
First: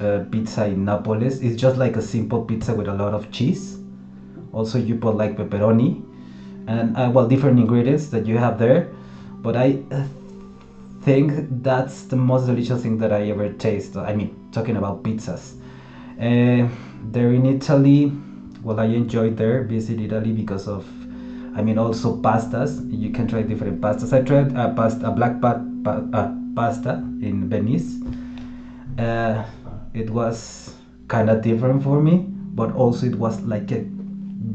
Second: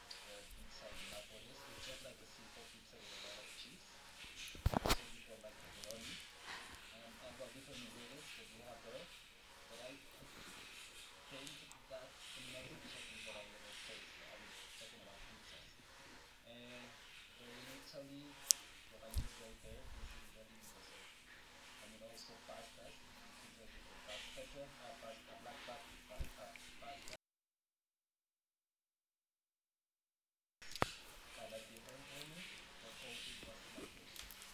[SPEAKER 1] uh, pizza in Naples. It's just like a simple pizza with a lot of cheese. Also, you put like pepperoni and uh, well, different ingredients that you have there. But I uh, think that's the most delicious thing that I ever tasted. I mean, talking about pizzas. Uh, there in Italy, well, I enjoyed there, visit Italy because of, I mean, also pastas. You can try different pastas. I tried a pasta, a black pa- pa- uh, pasta in Venice. uh, it was kind of different for me, but also it was like a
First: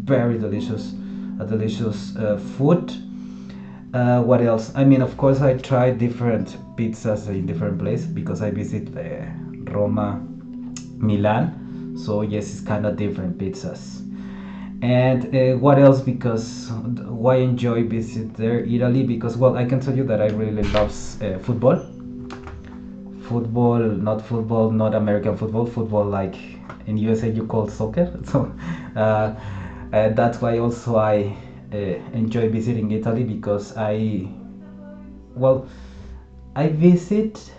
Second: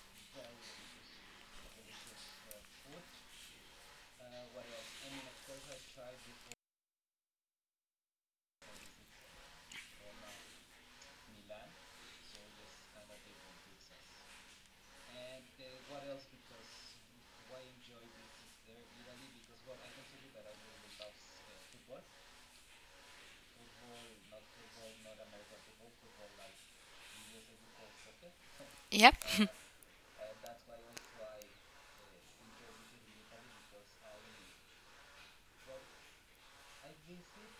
[SPEAKER 1] very delicious a delicious uh, food. Uh, what else? I mean, of course, I tried different pizzas in different places because I visit uh, Roma, Milan. So yes, it's kind of different pizzas. And uh, what else? Because why enjoy visit there Italy? Because well, I can tell you that I really love uh, football. Football, not football, not American football, football like in U S A you call soccer. So uh,
[SPEAKER 2] Yep.
[SPEAKER 1] uh, that's why also I uh, enjoy visiting Italy because I, well, I visit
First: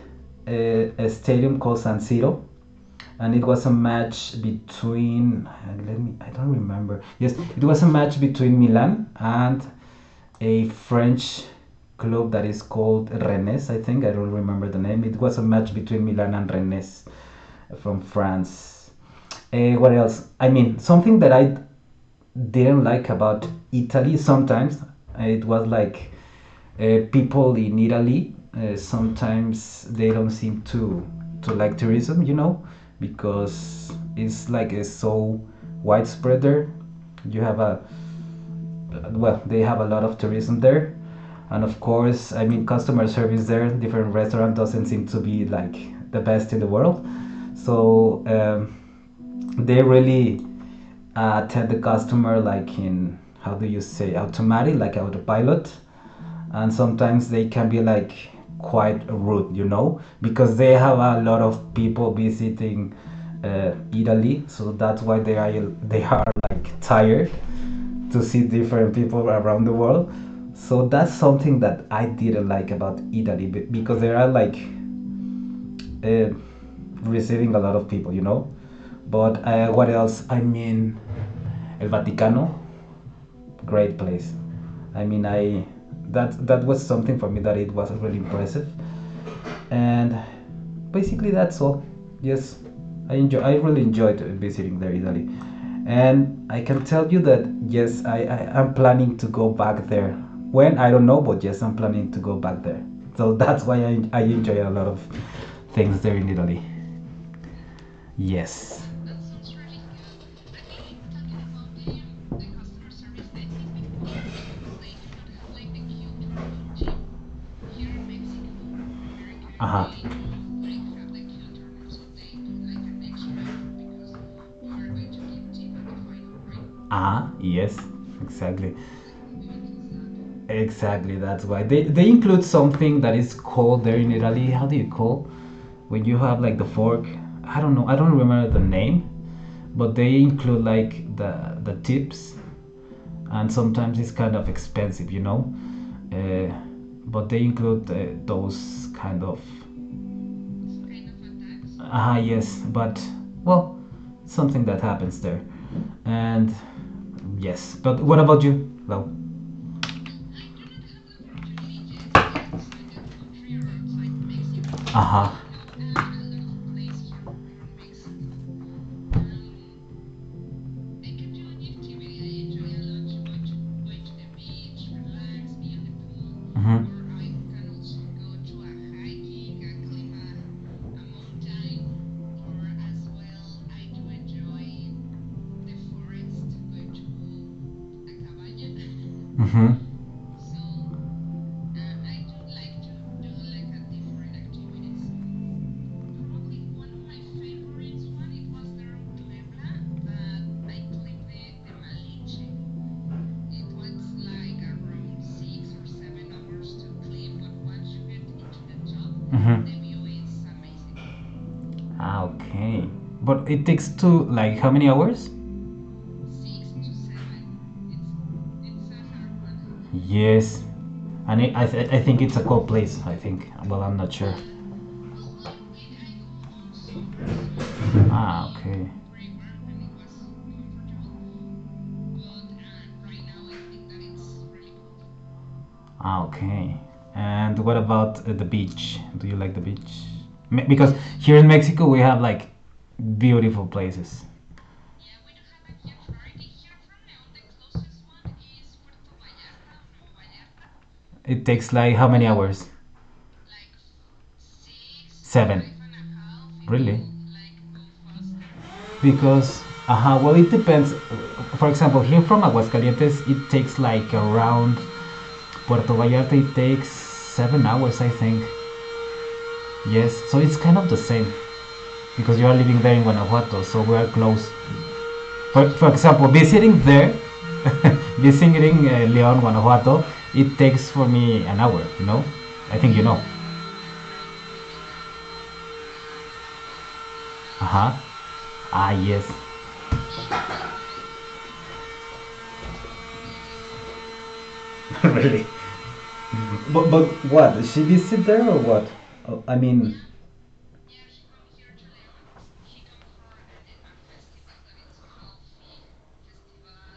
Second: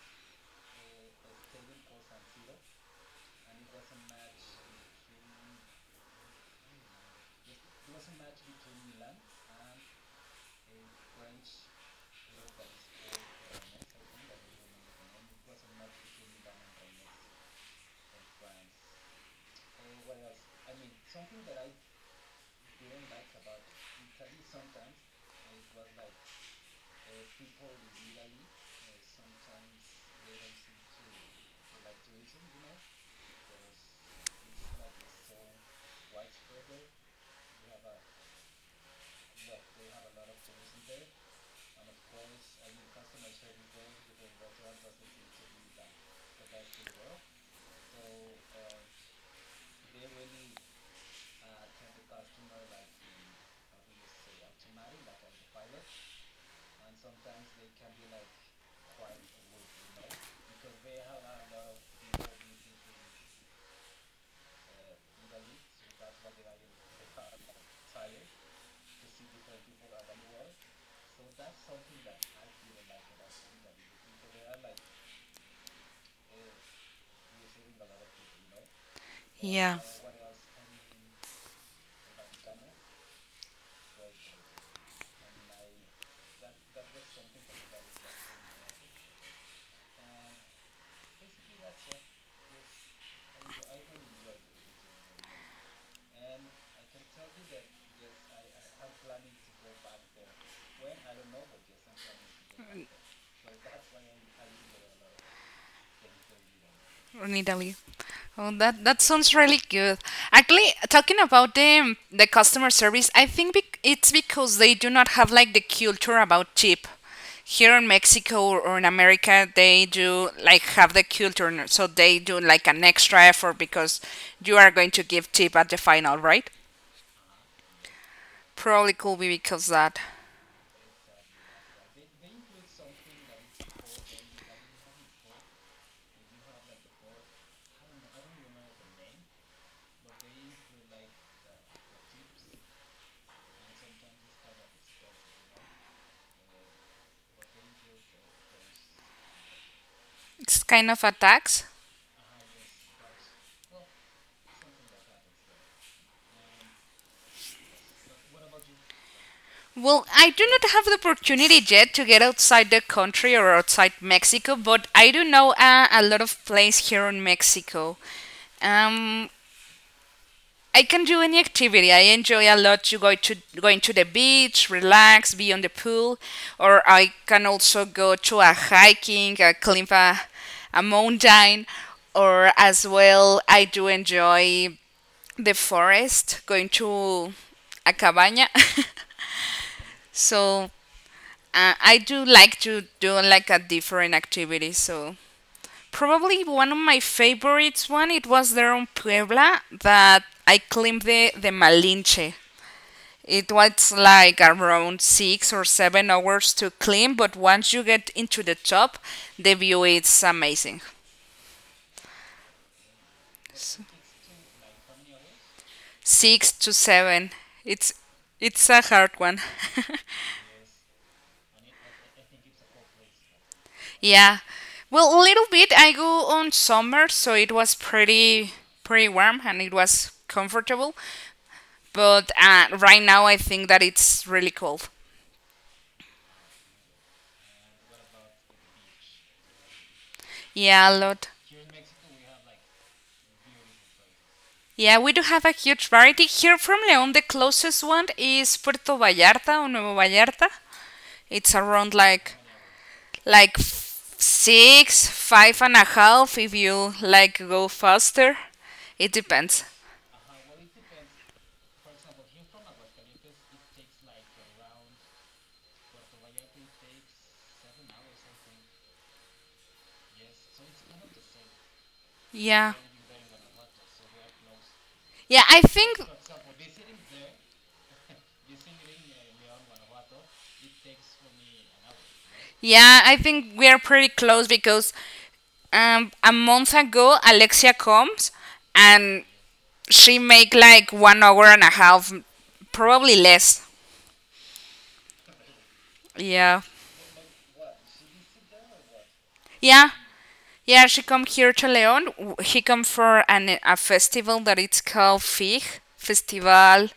[SPEAKER 1] a, a stadium called San Siro, and it was a match between uh, let me I don't remember. Yes, it was a match between Milan and a French club that is called Rennes. I think I don't remember the name. It was a match between Milan and Rennes from France. Uh, what else? I mean, something that I didn't like about Italy sometimes. It was like uh, people in Italy uh, sometimes they don't seem to to like tourism, you know, because it's like it's so widespread there. You have a well, they have a lot of tourism there. And of course, I mean, customer service there, different restaurant doesn't seem to be like the best in the world. So um, they really uh, tell the customer like in how do you say automatic, like autopilot. And sometimes they can be like quite rude, you know, because they have a lot of people visiting uh, Italy, so that's why they are they are like tired to see different people around the world. So that's something that I didn't like about Italy because they are like uh, receiving a lot of people, you know. But uh,
[SPEAKER 2] Yeah,
[SPEAKER 1] what else? I mean, El Vaticano, great place. I mean, I that that was something for me that it was really impressive, and basically that's all. Yes, I enjoy, I really enjoyed visiting there Italy, and I can tell you that yes i, I am planning to go back there, when I don't know, but yes, I'm planning to go back there. So that's why i, I enjoy a lot of things there in Italy.
[SPEAKER 2] in Italy. Oh, that
[SPEAKER 1] Yes.
[SPEAKER 2] that sounds really good. Actually, talking about the the customer service, I think bec- it's because they do not have like the culture about tip. Here in Mexico or, or in America, they
[SPEAKER 1] Uh-huh.
[SPEAKER 2] do like have the culture, n- so they do like an extra effort because you are going to give tip at the final, right?
[SPEAKER 1] Ah, yes, exactly.
[SPEAKER 2] Probably could be because that
[SPEAKER 1] Exactly, that's why they they include something that is called there in Italy. How do you call when you have like the fork? I don't know. I don't remember the name, but they include like the the tips, and sometimes it's kind of expensive, you know. Uh, but they include uh, those kind of
[SPEAKER 2] it's kind of a tax.
[SPEAKER 1] ah yes, but well, something that happens there, and yes. But what about you, Lau?
[SPEAKER 2] Well, I do not have the opportunity yet to get outside the country or outside Mexico, but I do
[SPEAKER 1] Aha.
[SPEAKER 2] know uh, a lot of places here in Mexico. Um, I can do any activity. I enjoy a lot to go to going to the beach, relax, be on the pool,
[SPEAKER 1] Mhm.
[SPEAKER 2] or I can also go to a hiking, a climb a, a mountain, or as well I do enjoy the forest, going to a cabaña.
[SPEAKER 1] Mhm.
[SPEAKER 2] So uh, I do like to do like a different activity. So probably one of my favorites one it was there on Puebla that I climbed the the Malinche. It was like around six or seven hours to climb, but once you get into the top, the
[SPEAKER 1] Mhm.
[SPEAKER 2] view is amazing.
[SPEAKER 1] Ah, okay. But it
[SPEAKER 2] So,
[SPEAKER 1] takes two, like, how many hours?
[SPEAKER 2] six to seven. It's it's a hard one.
[SPEAKER 1] Yes. And it, I, th- I think it's a cold place, I think. Well, I'm not sure.
[SPEAKER 2] Yeah. Well, a little bit. I go on summer, so it was
[SPEAKER 1] Ah,
[SPEAKER 2] pretty
[SPEAKER 1] okay.
[SPEAKER 2] pretty warm and it was comfortable. But uh, right now, I think that it's really cold.
[SPEAKER 1] Ah, okay. And what about uh, the beach? Do you like the beach? Me-
[SPEAKER 2] Yeah, a
[SPEAKER 1] because
[SPEAKER 2] lot.
[SPEAKER 1] here in Mexico, we have, like, beautiful places.
[SPEAKER 2] Yeah, we do have a huge variety here from León. The closest one is Puerto Vallarta or Nuevo Vallarta.
[SPEAKER 1] It
[SPEAKER 2] It's
[SPEAKER 1] takes,
[SPEAKER 2] around
[SPEAKER 1] like, how many
[SPEAKER 2] like
[SPEAKER 1] hours?
[SPEAKER 2] like f- six, five
[SPEAKER 1] Seven.
[SPEAKER 2] and a half if you
[SPEAKER 1] Really?
[SPEAKER 2] like go faster. It
[SPEAKER 1] Because,
[SPEAKER 2] depends.
[SPEAKER 1] uh, well, it depends. For example, here from Aguascalientes, it takes like around Puerto Vallarta, it takes seven hours, I think. Yes, so it's kind of the same because you are
[SPEAKER 2] Yeah.
[SPEAKER 1] living there in Guanajuato, so we are close.
[SPEAKER 2] Yeah, I
[SPEAKER 1] For, for
[SPEAKER 2] think
[SPEAKER 1] example, visiting there, visiting uh, León, Guanajuato, it takes for me an hour, you know? I think you
[SPEAKER 2] yeah, I
[SPEAKER 1] know.
[SPEAKER 2] think we are pretty close because um, a month ago
[SPEAKER 1] Uh
[SPEAKER 2] alexia
[SPEAKER 1] huh.
[SPEAKER 2] comes
[SPEAKER 1] Ah, yes.
[SPEAKER 2] and she make like one hour and a half, probably less.
[SPEAKER 1] Really?
[SPEAKER 2] Yeah.
[SPEAKER 1] But but what? She visit there or what? Oh, I
[SPEAKER 2] yeah
[SPEAKER 1] mean,
[SPEAKER 2] yeah she come here to leon W- he come for an, a festival that it's called fig festival,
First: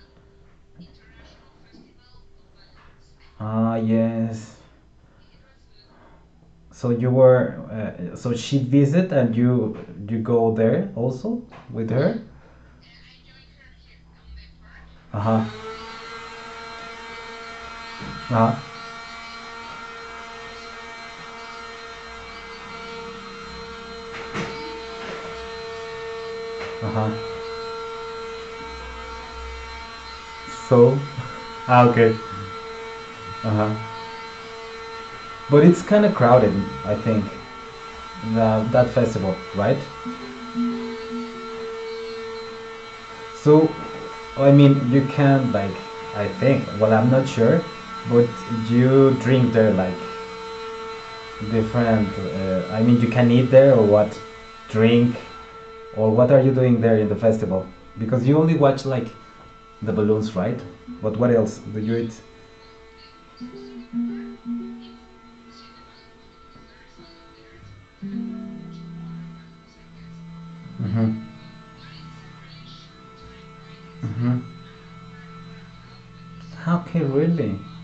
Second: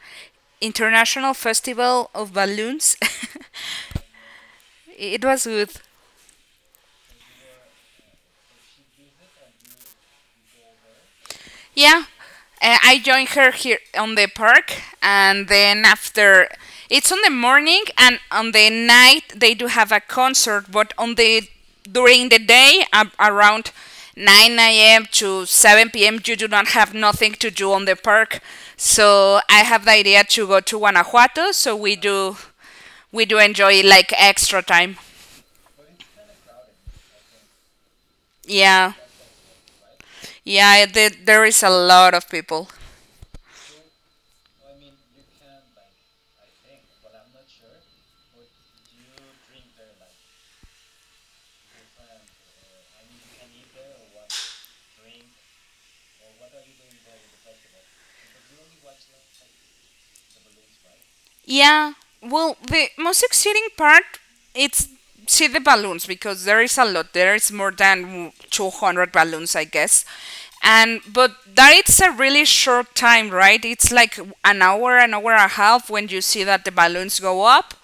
[SPEAKER 2] international festival of balloons.
[SPEAKER 1] ah yes.
[SPEAKER 2] It was good.
[SPEAKER 1] So you were, uh, so she visit and you you go there also with
[SPEAKER 2] Yeah,
[SPEAKER 1] her?
[SPEAKER 2] uh, I joined her here on the park,
[SPEAKER 1] Uh-huh.
[SPEAKER 2] and then after, it's on the morning and on
[SPEAKER 1] Uh-huh.
[SPEAKER 2] the night they do have a concert, but on the during the day ab- around nine a m to seven p m you do not have nothing
[SPEAKER 1] Uh-huh.
[SPEAKER 2] to do on the park. So I have the idea to go to
[SPEAKER 1] So,
[SPEAKER 2] Guanajuato, so
[SPEAKER 1] ah
[SPEAKER 2] we
[SPEAKER 1] okay.
[SPEAKER 2] do we do
[SPEAKER 1] Uh-huh.
[SPEAKER 2] enjoy like extra time.
[SPEAKER 1] But it's kind of crowded, I think, the, that
[SPEAKER 2] Yeah,
[SPEAKER 1] festival, right?
[SPEAKER 2] yeah, the, there is a lot of people.
[SPEAKER 1] So, I mean, you can like, I think, well, I'm not sure, but you drink there like different uh, I mean you can eat there or what drink or what are you doing there in the festival because you only watch like the balloons right but what else do
[SPEAKER 2] Yeah.
[SPEAKER 1] you eat?
[SPEAKER 2] Well, the most exciting part it's see the balloons because there is a lot. There is more than two hundred balloons, I guess. And but
[SPEAKER 1] Mm-hmm.
[SPEAKER 2] that it's a really short time, right? It's like
[SPEAKER 1] Mm-hmm.
[SPEAKER 2] an hour, an hour and a half when you see that the
[SPEAKER 1] Okay,
[SPEAKER 2] balloons go
[SPEAKER 1] really.
[SPEAKER 2] up,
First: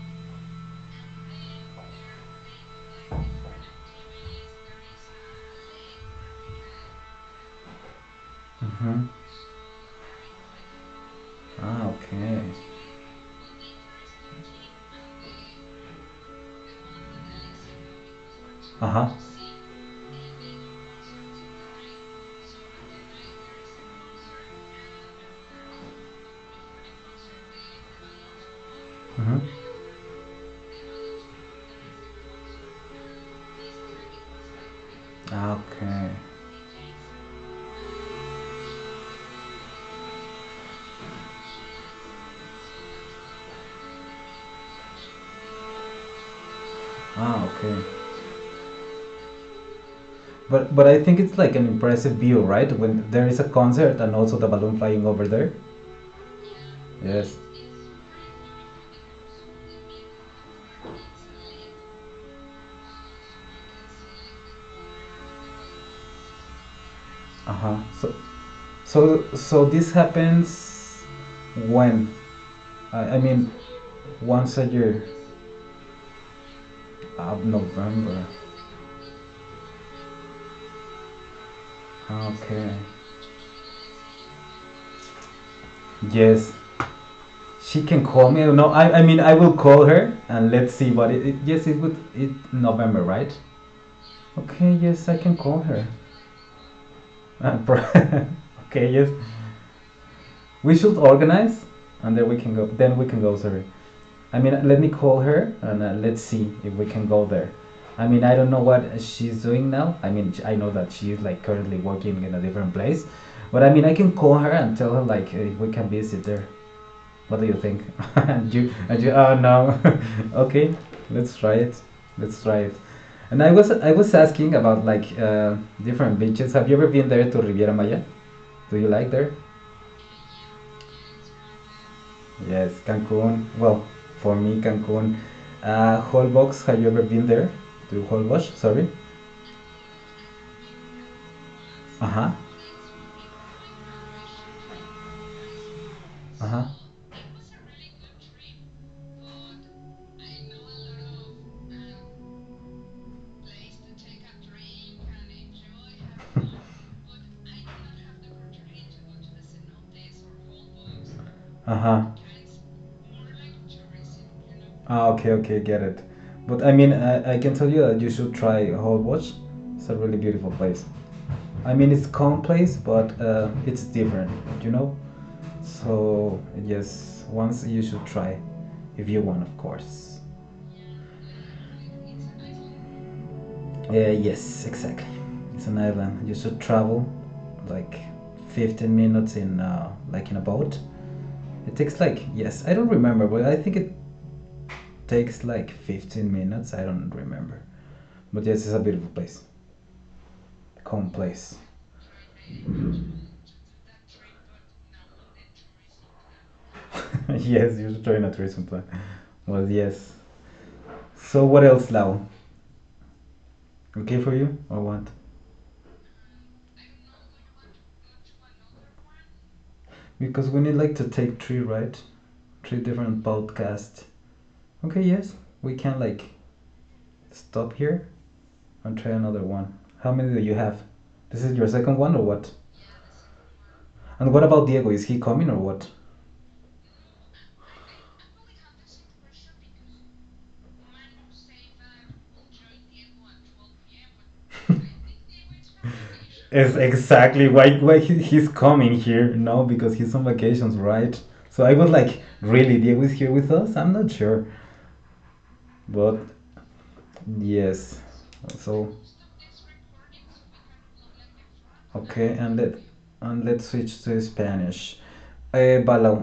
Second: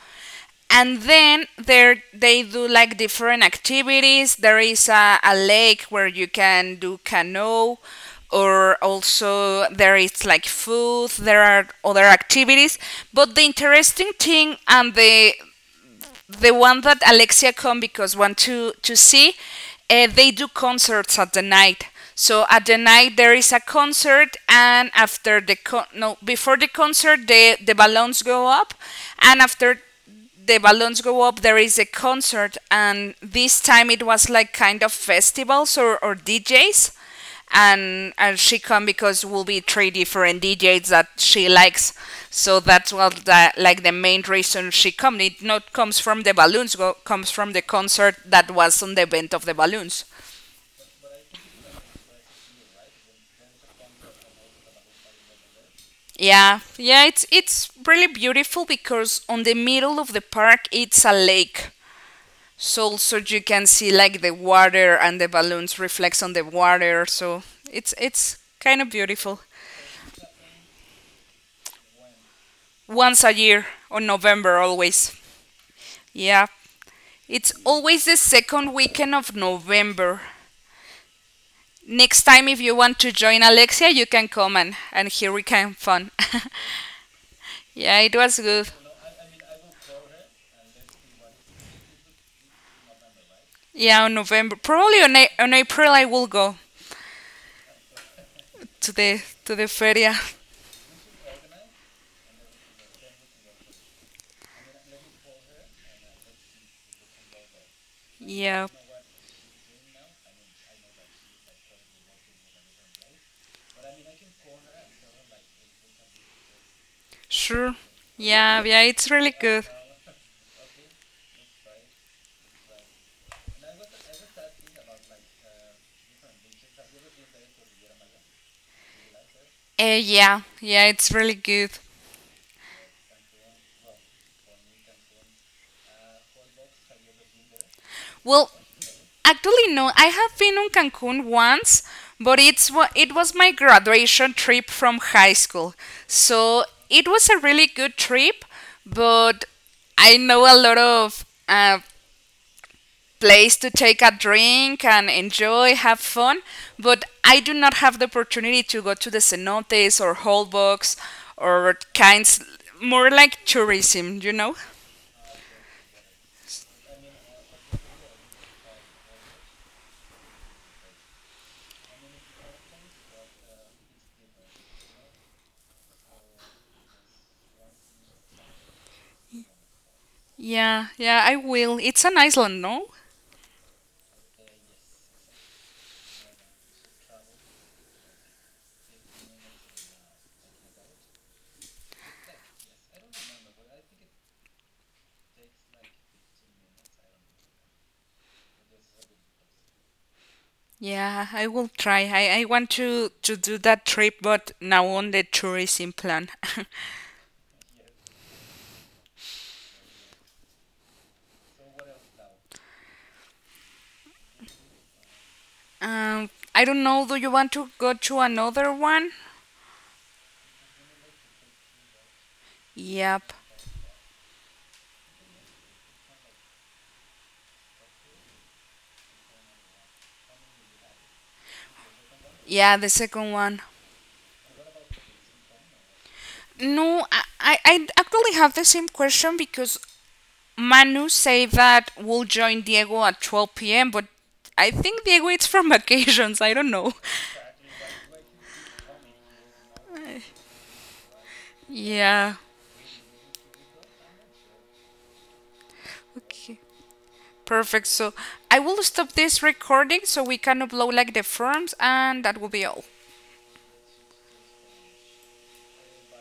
[SPEAKER 2] and then there they do like different activities. There is a, a lake where you can do canoe, or
[SPEAKER 1] Mm-hmm.
[SPEAKER 2] also there is like food, there are
[SPEAKER 1] Ah
[SPEAKER 2] other
[SPEAKER 1] okay.
[SPEAKER 2] activities. But the interesting thing and the the one that Alexia Combicos want to to
[SPEAKER 1] Uh-huh.
[SPEAKER 2] see, uh, they do concerts at the night. So at the night there is a concert, and after the con- no before the concert the the balloons go up, and
[SPEAKER 1] Mm-hmm.
[SPEAKER 2] after the balloons go up there is a concert, and this time it was like kind of festivals or,
[SPEAKER 1] Okay.
[SPEAKER 2] or D Js. And and she come because will be three different D Js that she likes. So that's what the, like the main reason she come. It not comes from the balloons, go, comes
[SPEAKER 1] Ah
[SPEAKER 2] from the
[SPEAKER 1] okay.
[SPEAKER 2] concert that was on the event of the balloons.
[SPEAKER 1] But but I think it's like an impressive view right when there is a concert and also the balloon flying over there.
[SPEAKER 2] Yeah, yeah, it's
[SPEAKER 1] Yes.
[SPEAKER 2] it's really beautiful because on the middle of the park it's a lake. So also you can see like the water and the balloons reflects on the water. So
[SPEAKER 1] Uh-huh,
[SPEAKER 2] it's
[SPEAKER 1] so
[SPEAKER 2] it's kind of
[SPEAKER 1] so
[SPEAKER 2] beautiful.
[SPEAKER 1] so this happens when. I, I
[SPEAKER 2] Once a
[SPEAKER 1] mean,
[SPEAKER 2] year, on
[SPEAKER 1] once
[SPEAKER 2] November
[SPEAKER 1] a year,
[SPEAKER 2] always. Yeah,
[SPEAKER 1] of
[SPEAKER 2] it's always the
[SPEAKER 1] November.
[SPEAKER 2] second weekend of November. Next time, if
[SPEAKER 1] Okay.
[SPEAKER 2] you want to join Alexia, you can come and, and here we can have fun.
[SPEAKER 1] Yes, she
[SPEAKER 2] Yeah,
[SPEAKER 1] can
[SPEAKER 2] it
[SPEAKER 1] call
[SPEAKER 2] was
[SPEAKER 1] me.
[SPEAKER 2] good.
[SPEAKER 1] No, I, I mean, I will call her and let's see what it. It yes, it would. It November, right?
[SPEAKER 2] Yeah, on November,
[SPEAKER 1] Okay.
[SPEAKER 2] probably
[SPEAKER 1] Yes,
[SPEAKER 2] on,
[SPEAKER 1] I
[SPEAKER 2] A-
[SPEAKER 1] can
[SPEAKER 2] on
[SPEAKER 1] call her.
[SPEAKER 2] April, I will go
[SPEAKER 1] Uh, pro- okay.
[SPEAKER 2] to
[SPEAKER 1] Yes,
[SPEAKER 2] the to the feria.
[SPEAKER 1] we should organize, and then we can go. Then we can go. Sorry. I mean, let me call her and uh, let's see if we can go there. I mean, I don't know
[SPEAKER 2] Yeah,
[SPEAKER 1] what she's doing now. I mean, I know that she's like currently working in a different place, but I mean, I can call her and tell her like if we can visit there. What do you
[SPEAKER 2] sure.
[SPEAKER 1] think? And
[SPEAKER 2] Yeah,
[SPEAKER 1] you,
[SPEAKER 2] yeah,
[SPEAKER 1] and
[SPEAKER 2] it's
[SPEAKER 1] you,
[SPEAKER 2] really
[SPEAKER 1] oh
[SPEAKER 2] good.
[SPEAKER 1] no, okay, let's try it. Let's try it. And I was, I was asking about like uh, different beaches. Have you ever been there to Riviera Maya? Do you like there?
[SPEAKER 2] Uh, yeah, yeah, it's really good.
[SPEAKER 1] Yes, Cancun. Well, for me, Cancun. Uh, Holbox, have you ever been there? To
[SPEAKER 2] Well,
[SPEAKER 1] Holbox, sorry.
[SPEAKER 2] actually, no. I have been on Cancun once,
[SPEAKER 1] Uh huh.
[SPEAKER 2] but it's wa- it was my graduation trip from high school.
[SPEAKER 1] Uh
[SPEAKER 2] So
[SPEAKER 1] huh.
[SPEAKER 2] it was a really good trip, but I know a lot of uh, place to take a drink and enjoy, have fun. But I do not have the opportunity to go to the cenotes or holbox
[SPEAKER 1] Uh
[SPEAKER 2] or
[SPEAKER 1] huh.
[SPEAKER 2] kinds more like tourism, you know?
[SPEAKER 1] Ah, okay, okay, get it. But I mean, I, I can tell you that you should try Holbox. It's a really beautiful place. I mean, it's calm place, but uh, it's different, you know? So, yes, once you should try, if you want, of course.
[SPEAKER 2] Yeah, yeah, I will. It's an island, no?
[SPEAKER 1] Uh, yes, exactly. It's an island. You should travel like fifteen minutes in uh, like in a boat. It takes like, yes, I don't remember, but I think it takes like fifteen minutes. I don't remember. But yes, it's a beautiful place. Calm
[SPEAKER 2] Yeah, I
[SPEAKER 1] place.
[SPEAKER 2] will try. I, I want to to do that trip, but now on the tourism plan.
[SPEAKER 1] Yes, you should try a tourism plan. Well, yes. So what else, Lau? Okay for you or what?
[SPEAKER 2] um, I don't know. Do you want to go to another one?
[SPEAKER 1] Because we need like to take three, right? Three different
[SPEAKER 2] Yep.
[SPEAKER 1] podcasts. Okay, yes, we can like stop here and try another one. How many do you have? This is your second one or what?
[SPEAKER 2] Yeah, the second one.
[SPEAKER 1] And what about Diego? Is he coming or what?
[SPEAKER 2] No, I, I, I actually have the same question because Manu say that we'll join Diego at twelve p m, but I think Diego is from vacations. I don't
[SPEAKER 1] Yes,
[SPEAKER 2] know.
[SPEAKER 1] exactly. Why, why he, he's coming here? No, because he's on vacations, right? So I was like,
[SPEAKER 2] Yeah.
[SPEAKER 1] really, Diego is here with us? I'm not sure, but
[SPEAKER 2] Okay. Perfect.
[SPEAKER 1] yes.
[SPEAKER 2] So I will
[SPEAKER 1] So
[SPEAKER 2] stop this recording so we can upload like the forms and
[SPEAKER 1] okay,
[SPEAKER 2] that will
[SPEAKER 1] and
[SPEAKER 2] be
[SPEAKER 1] let
[SPEAKER 2] all.
[SPEAKER 1] and let's switch to Spanish. Eh, Bala,